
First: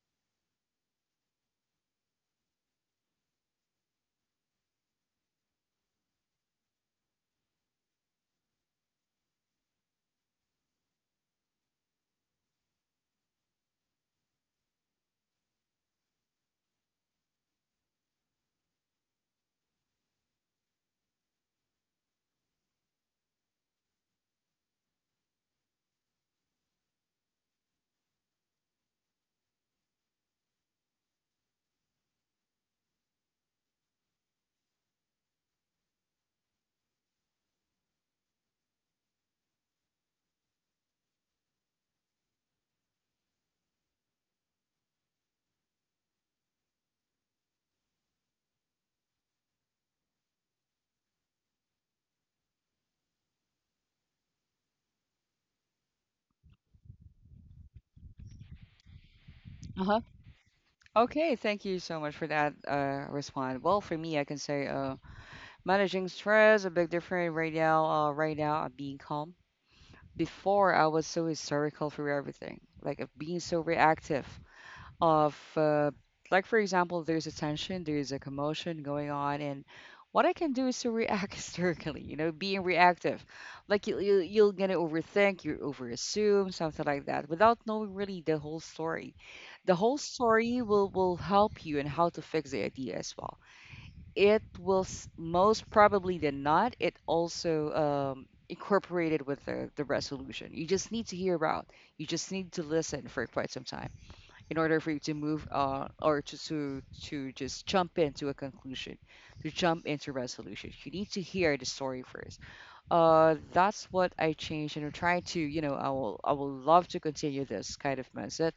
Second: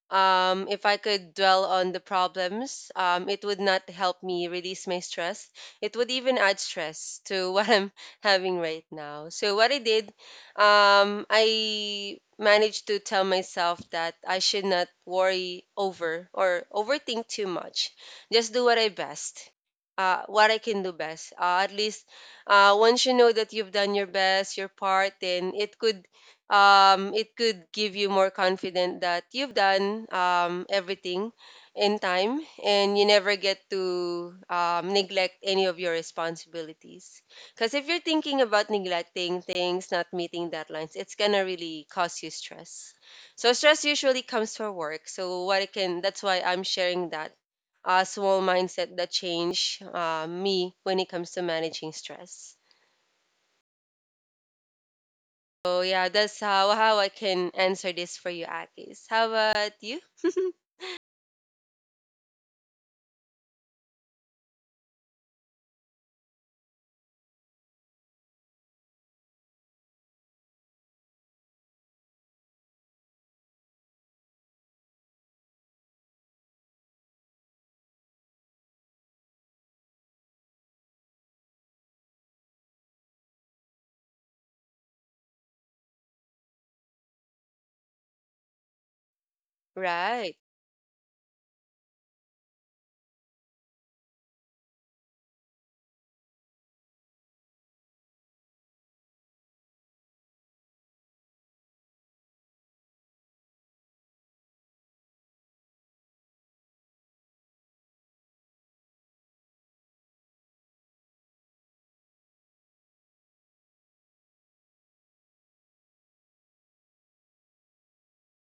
Speaker 2: um, If I could dwell on the problems, um, it would not help me release my stress. It would even add stress to what I'm having right now. So, what I did, um, I managed to tell myself that I should not worry over or overthink too much. Just do what I best. Uh, what I can do best. Uh, at least uh, once you know that you've done your best, your part, then it could um, it could give you more confident that you've done um, everything in time and you never get to um, neglect any of your responsibilities. Because if you're thinking about neglecting things, not meeting deadlines, it's gonna really cause you stress. So stress usually comes from work. So what I can, that's why I'm sharing that uh, small mindset that change uh, me when it comes to managing stress. So yeah, that's how how I can answer this for you, Akis. How about
Speaker 1: Uh-huh.
Speaker 2: you?
Speaker 1: Okay, thank you so much for that uh response. Well, for me, I can say, uh managing stress a big difference right now. Uh right now, I'm being calm. Before, I was so hysterical for everything, like of being so reactive of, uh, like for example, there's a tension, there's a commotion going on, and what I can do is to react hysterically, you know being reactive. Like you, you you're gonna overthink, you overassume something like that without knowing really the whole story. The whole
Speaker 2: Right.
Speaker 1: story will will help you in how to fix the idea as well. It will s- most probably than not, it also um incorporated with the, the resolution. You just need to hear out, you just need to listen for quite some time in order for you to move, uh, or to, to to just jump into a conclusion, to jump into resolution. You need to hear the story first. Uh, that's what I changed, and I'm trying to, you know, I will I will love to continue this kind of mindset,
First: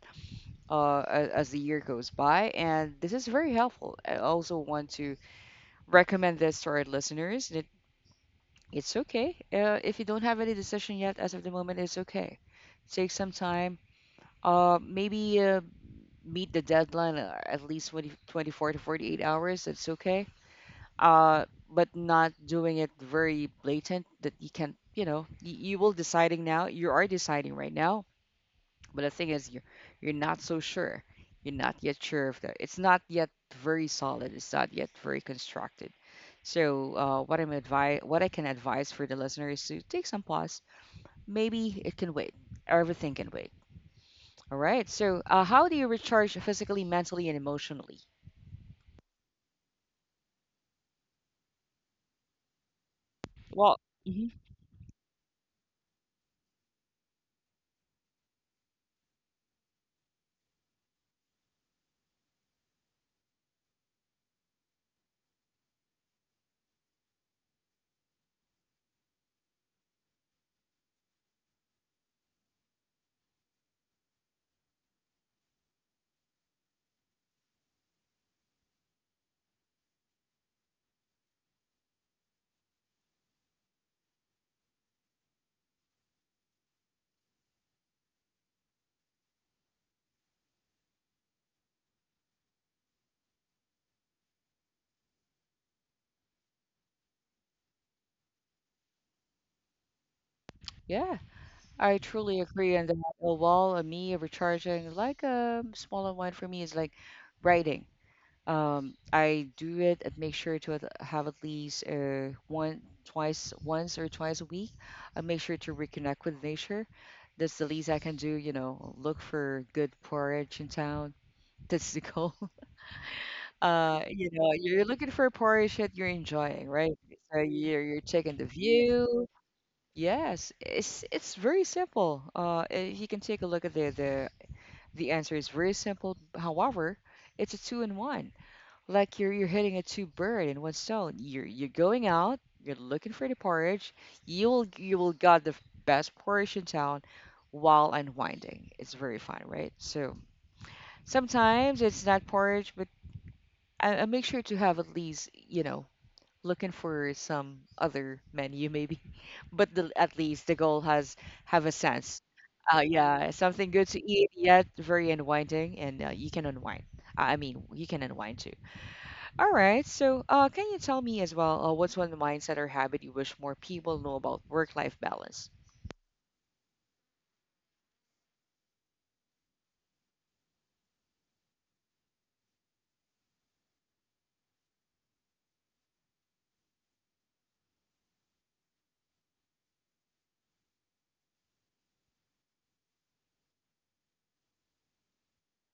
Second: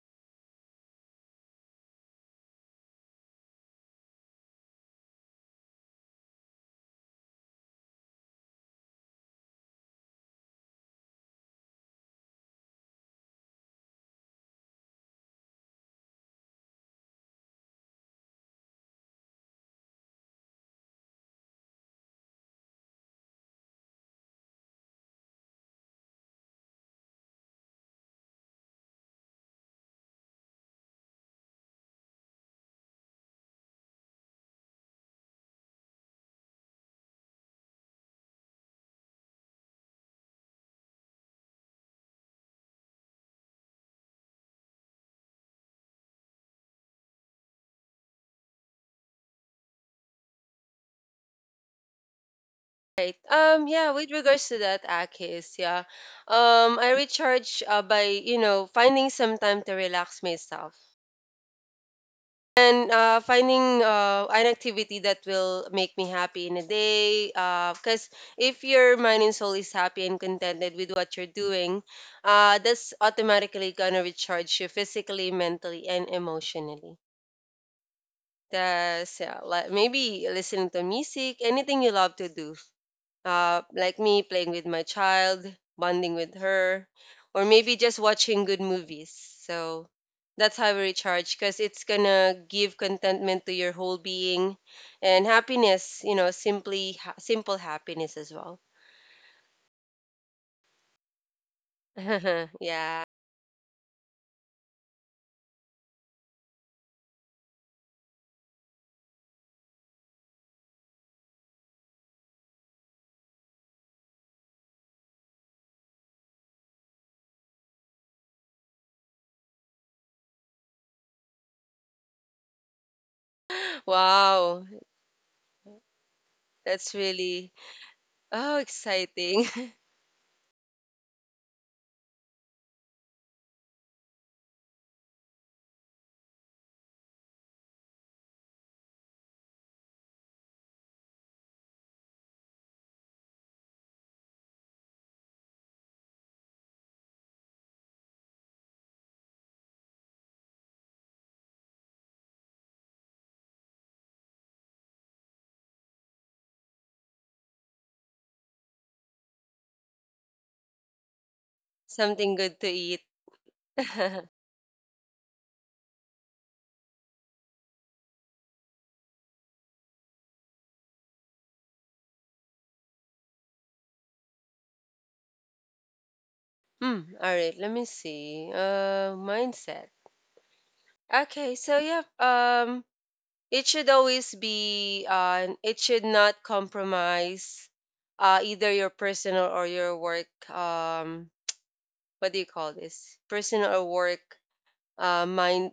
Speaker 1: uh, as, as the year goes by, and this is very helpful. I also want to recommend this to our listeners. That it's okay, uh, if you don't have any decision yet as of the moment. It's okay. Take some time. Uh, maybe uh, meet the deadline, uh, at least twenty twenty four to forty-eight hours, that's okay. Uh, but not doing it very blatant that you can, you know, you, you will deciding now. You are deciding right now, but the thing is, you're you're not so sure. You're not yet sure if that. It's not yet very solid. It's not yet very constructed. So, uh, what I'm advi- what I can advise for the listener is to take some pause. Maybe it can wait. Everything can wait. All right. So, uh, how do you recharge physically, mentally, and emotionally?
Speaker 2: Right. Um,
Speaker 1: Well,
Speaker 2: yeah, with
Speaker 1: mhm,
Speaker 2: regards to that, Akis, yeah. Um, I recharge uh, by, you know, finding some time to relax myself. And uh, finding uh, an activity that will make me happy in a day. Because if your mind and soul is happy and contented with what you're doing, uh, that's automatically going to recharge you physically, mentally, and emotionally. That's yeah, like maybe listening to music, anything you love to do. Uh, like me playing with my child, bonding with her, or maybe just watching good movies. So that's how I recharge because it's gonna give contentment to your whole being and happiness, you know, simply ha- simple happiness as well.
Speaker 1: yeah, I truly agree on that.
Speaker 2: Yeah.
Speaker 1: A wall, a me recharging, like a smaller one for me is like writing. Um, I do it and make sure to at- have at least uh, one, twice, once or twice a week. I make sure to reconnect with nature. That's the least I can do, you know, look for good porridge in town. That's the goal. Uh, you know,
Speaker 2: Wow,
Speaker 1: you're looking for porridge that you're enjoying, right?
Speaker 2: that's
Speaker 1: So
Speaker 2: really
Speaker 1: you're you're taking the
Speaker 2: oh
Speaker 1: view.
Speaker 2: exciting.
Speaker 1: Yes, it's it's very simple. Uh, eh, you can take a look at the the the answer is very simple. However, it's a two in one. Like you're you're hitting a two bird in one stone. You're you're going out. You're looking for the porridge. You'll you will got the best porridge in town while unwinding. It's very fun, right? So sometimes it's not porridge, but I, I make sure to have at least, you know, looking for some other menu maybe, but the, at least the goal has have a sense.
Speaker 2: Something good to
Speaker 1: Uh
Speaker 2: eat.
Speaker 1: yeah, something good to eat yet very unwinding, and uh, you can unwind, i I mean you can unwind too. All right, so uh can you tell me as well, uh, what's one mindset or habit you wish more people know about work life balance?
Speaker 2: Hmm. All right. Let me see. Uh, mindset. Okay. So yeah. Um, it should always be. Uh, it should not compromise. Uh, either your personal or your work. Um, what do you call this? Personal or work. Uh, mind,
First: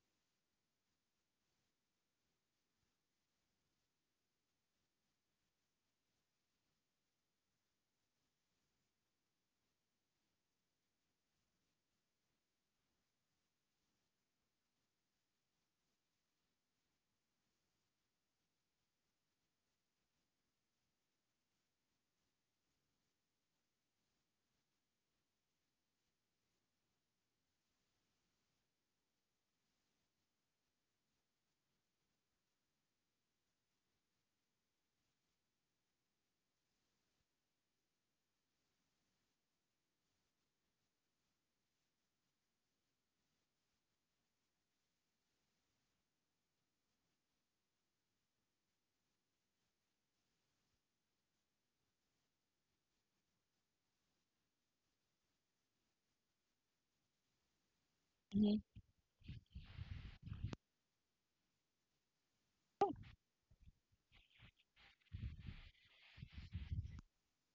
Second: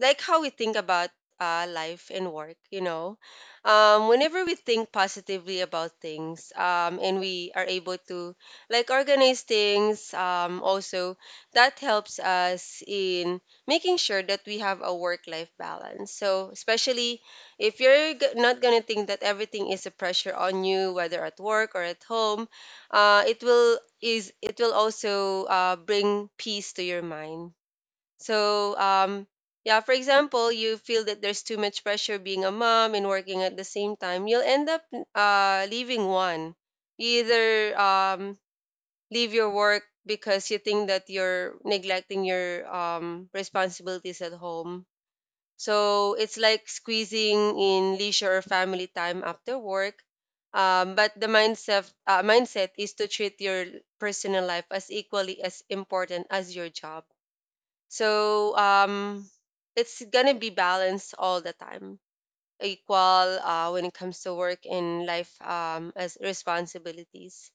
Speaker 2: like how we think about uh, life and work, you know, um, whenever we think positively about things um, and we are able to like organize things, um, also that helps us in making sure that we have a work life balance. So, especially if you're g- not going to think that everything is a pressure on you, whether at work or at home, uh, it will is it will also uh, bring peace to your mind. So, um, yeah, for example, you feel that there's too much pressure being a mom and working at the same time, you'll end up uh, leaving one. You either um, leave your work because you think that you're neglecting your um, responsibilities at home. So it's like squeezing in leisure or family time after work. Um, but the mindset, uh, mindset is to treat your personal life as equally as important as your job. so
Speaker 1: Hmm.
Speaker 2: um, it's gonna be balanced all the time, equal uh, when it comes to work and life, um, as responsibilities.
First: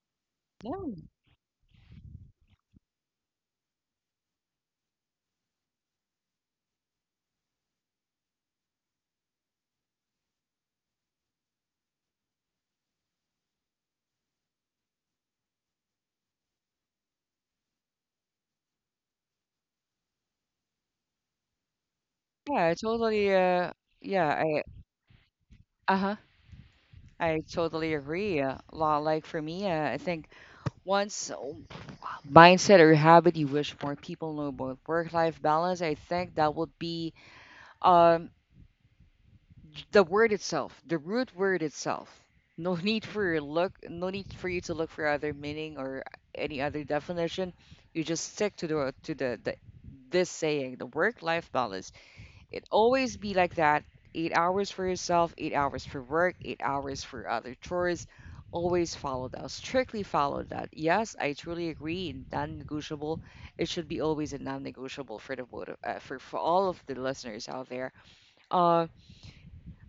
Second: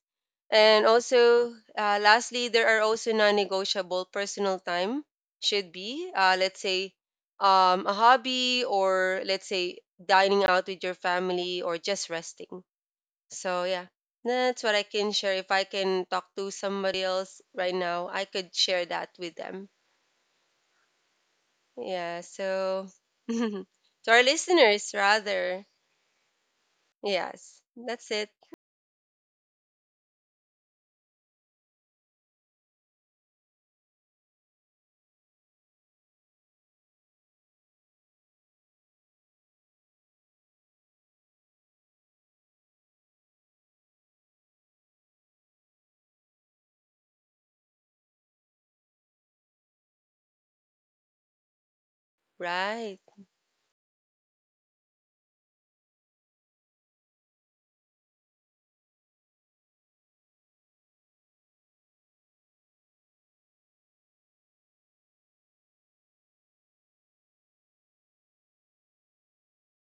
Speaker 2: And
Speaker 1: Yeah.
Speaker 2: also, uh, lastly, there are also non-negotiable personal time should be, uh, let's say, um, a hobby or let's say dining out with your family or just resting. So yeah, that's what I can share. If I can talk to somebody else right now, I could share that with them. Yeah,
Speaker 1: yeah I
Speaker 2: so
Speaker 1: totally
Speaker 2: to
Speaker 1: uh
Speaker 2: our
Speaker 1: yeah I
Speaker 2: listeners, rather,
Speaker 1: Uh-huh. I
Speaker 2: yes,
Speaker 1: totally
Speaker 2: that's it.
Speaker 1: agree. Uh, lo- like for me, uh, I think once mindset or habit you wish more people know about work life balance, I think that would be, um, the word itself, the root word itself. No need for your look, no need for you to look for other meaning or any other definition. You just stick to the to the, the this saying, the work life balance. It
Speaker 2: Right,
Speaker 1: always be like that. Eight hours for yourself, eight hours for work, eight hours for other chores. Always follow that. Strictly follow that. Yes, I truly agree. Non-negotiable. It should be always a non-negotiable for the both of, uh, for for all of the listeners out there. Uh,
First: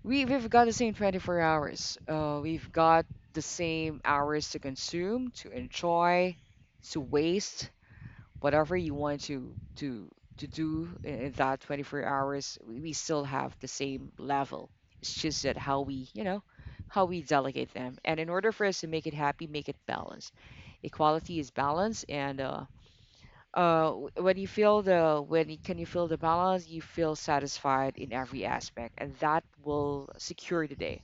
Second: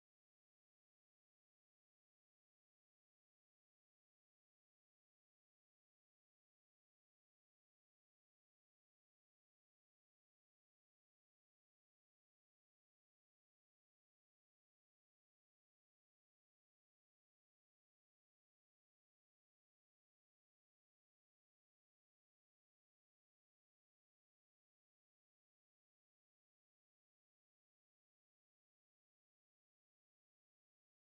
Speaker 1: we we've got the same twenty-four hours. Uh, we've got the same hours to consume, to enjoy, to waste whatever you want to to to do in, in that twenty-four hours, we, we still have the same level. It's just that how we, you know, how we delegate them, and in order for us to make it happy, make it balanced, equality is balance, and uh uh w- when you feel the when you can you feel the balance, you feel satisfied in every aspect, and that will secure the day,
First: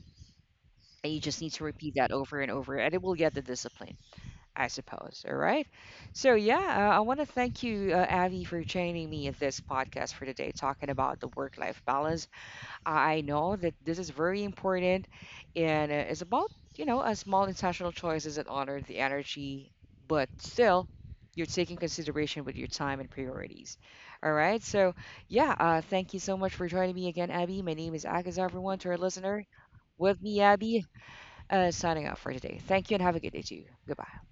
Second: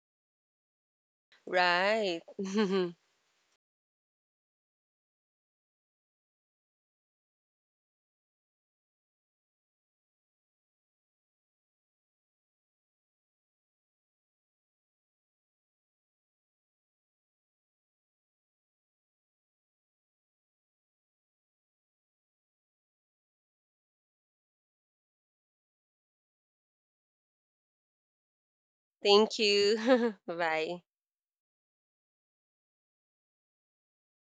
Speaker 1: and you just need to repeat that
Speaker 2: right.
Speaker 1: over and over, and it will get the discipline, I suppose. All right. So, yeah, uh, I want to thank you, uh, Abby, for joining me in this podcast for today, talking about the work life balance. I I know that this is very important, and uh, it's about, you know, a small intentional choices that honor the energy, but still, you're taking consideration with your time and priorities. All right. So, yeah, uh, thank you so much for joining me again, Abby. My name is Agus, everyone, to our
Speaker 2: Thank
Speaker 1: listener.
Speaker 2: you.
Speaker 1: With me, Abby,
Speaker 2: Bye.
Speaker 1: uh, signing off for today. Thank you and have a good day to you. Goodbye.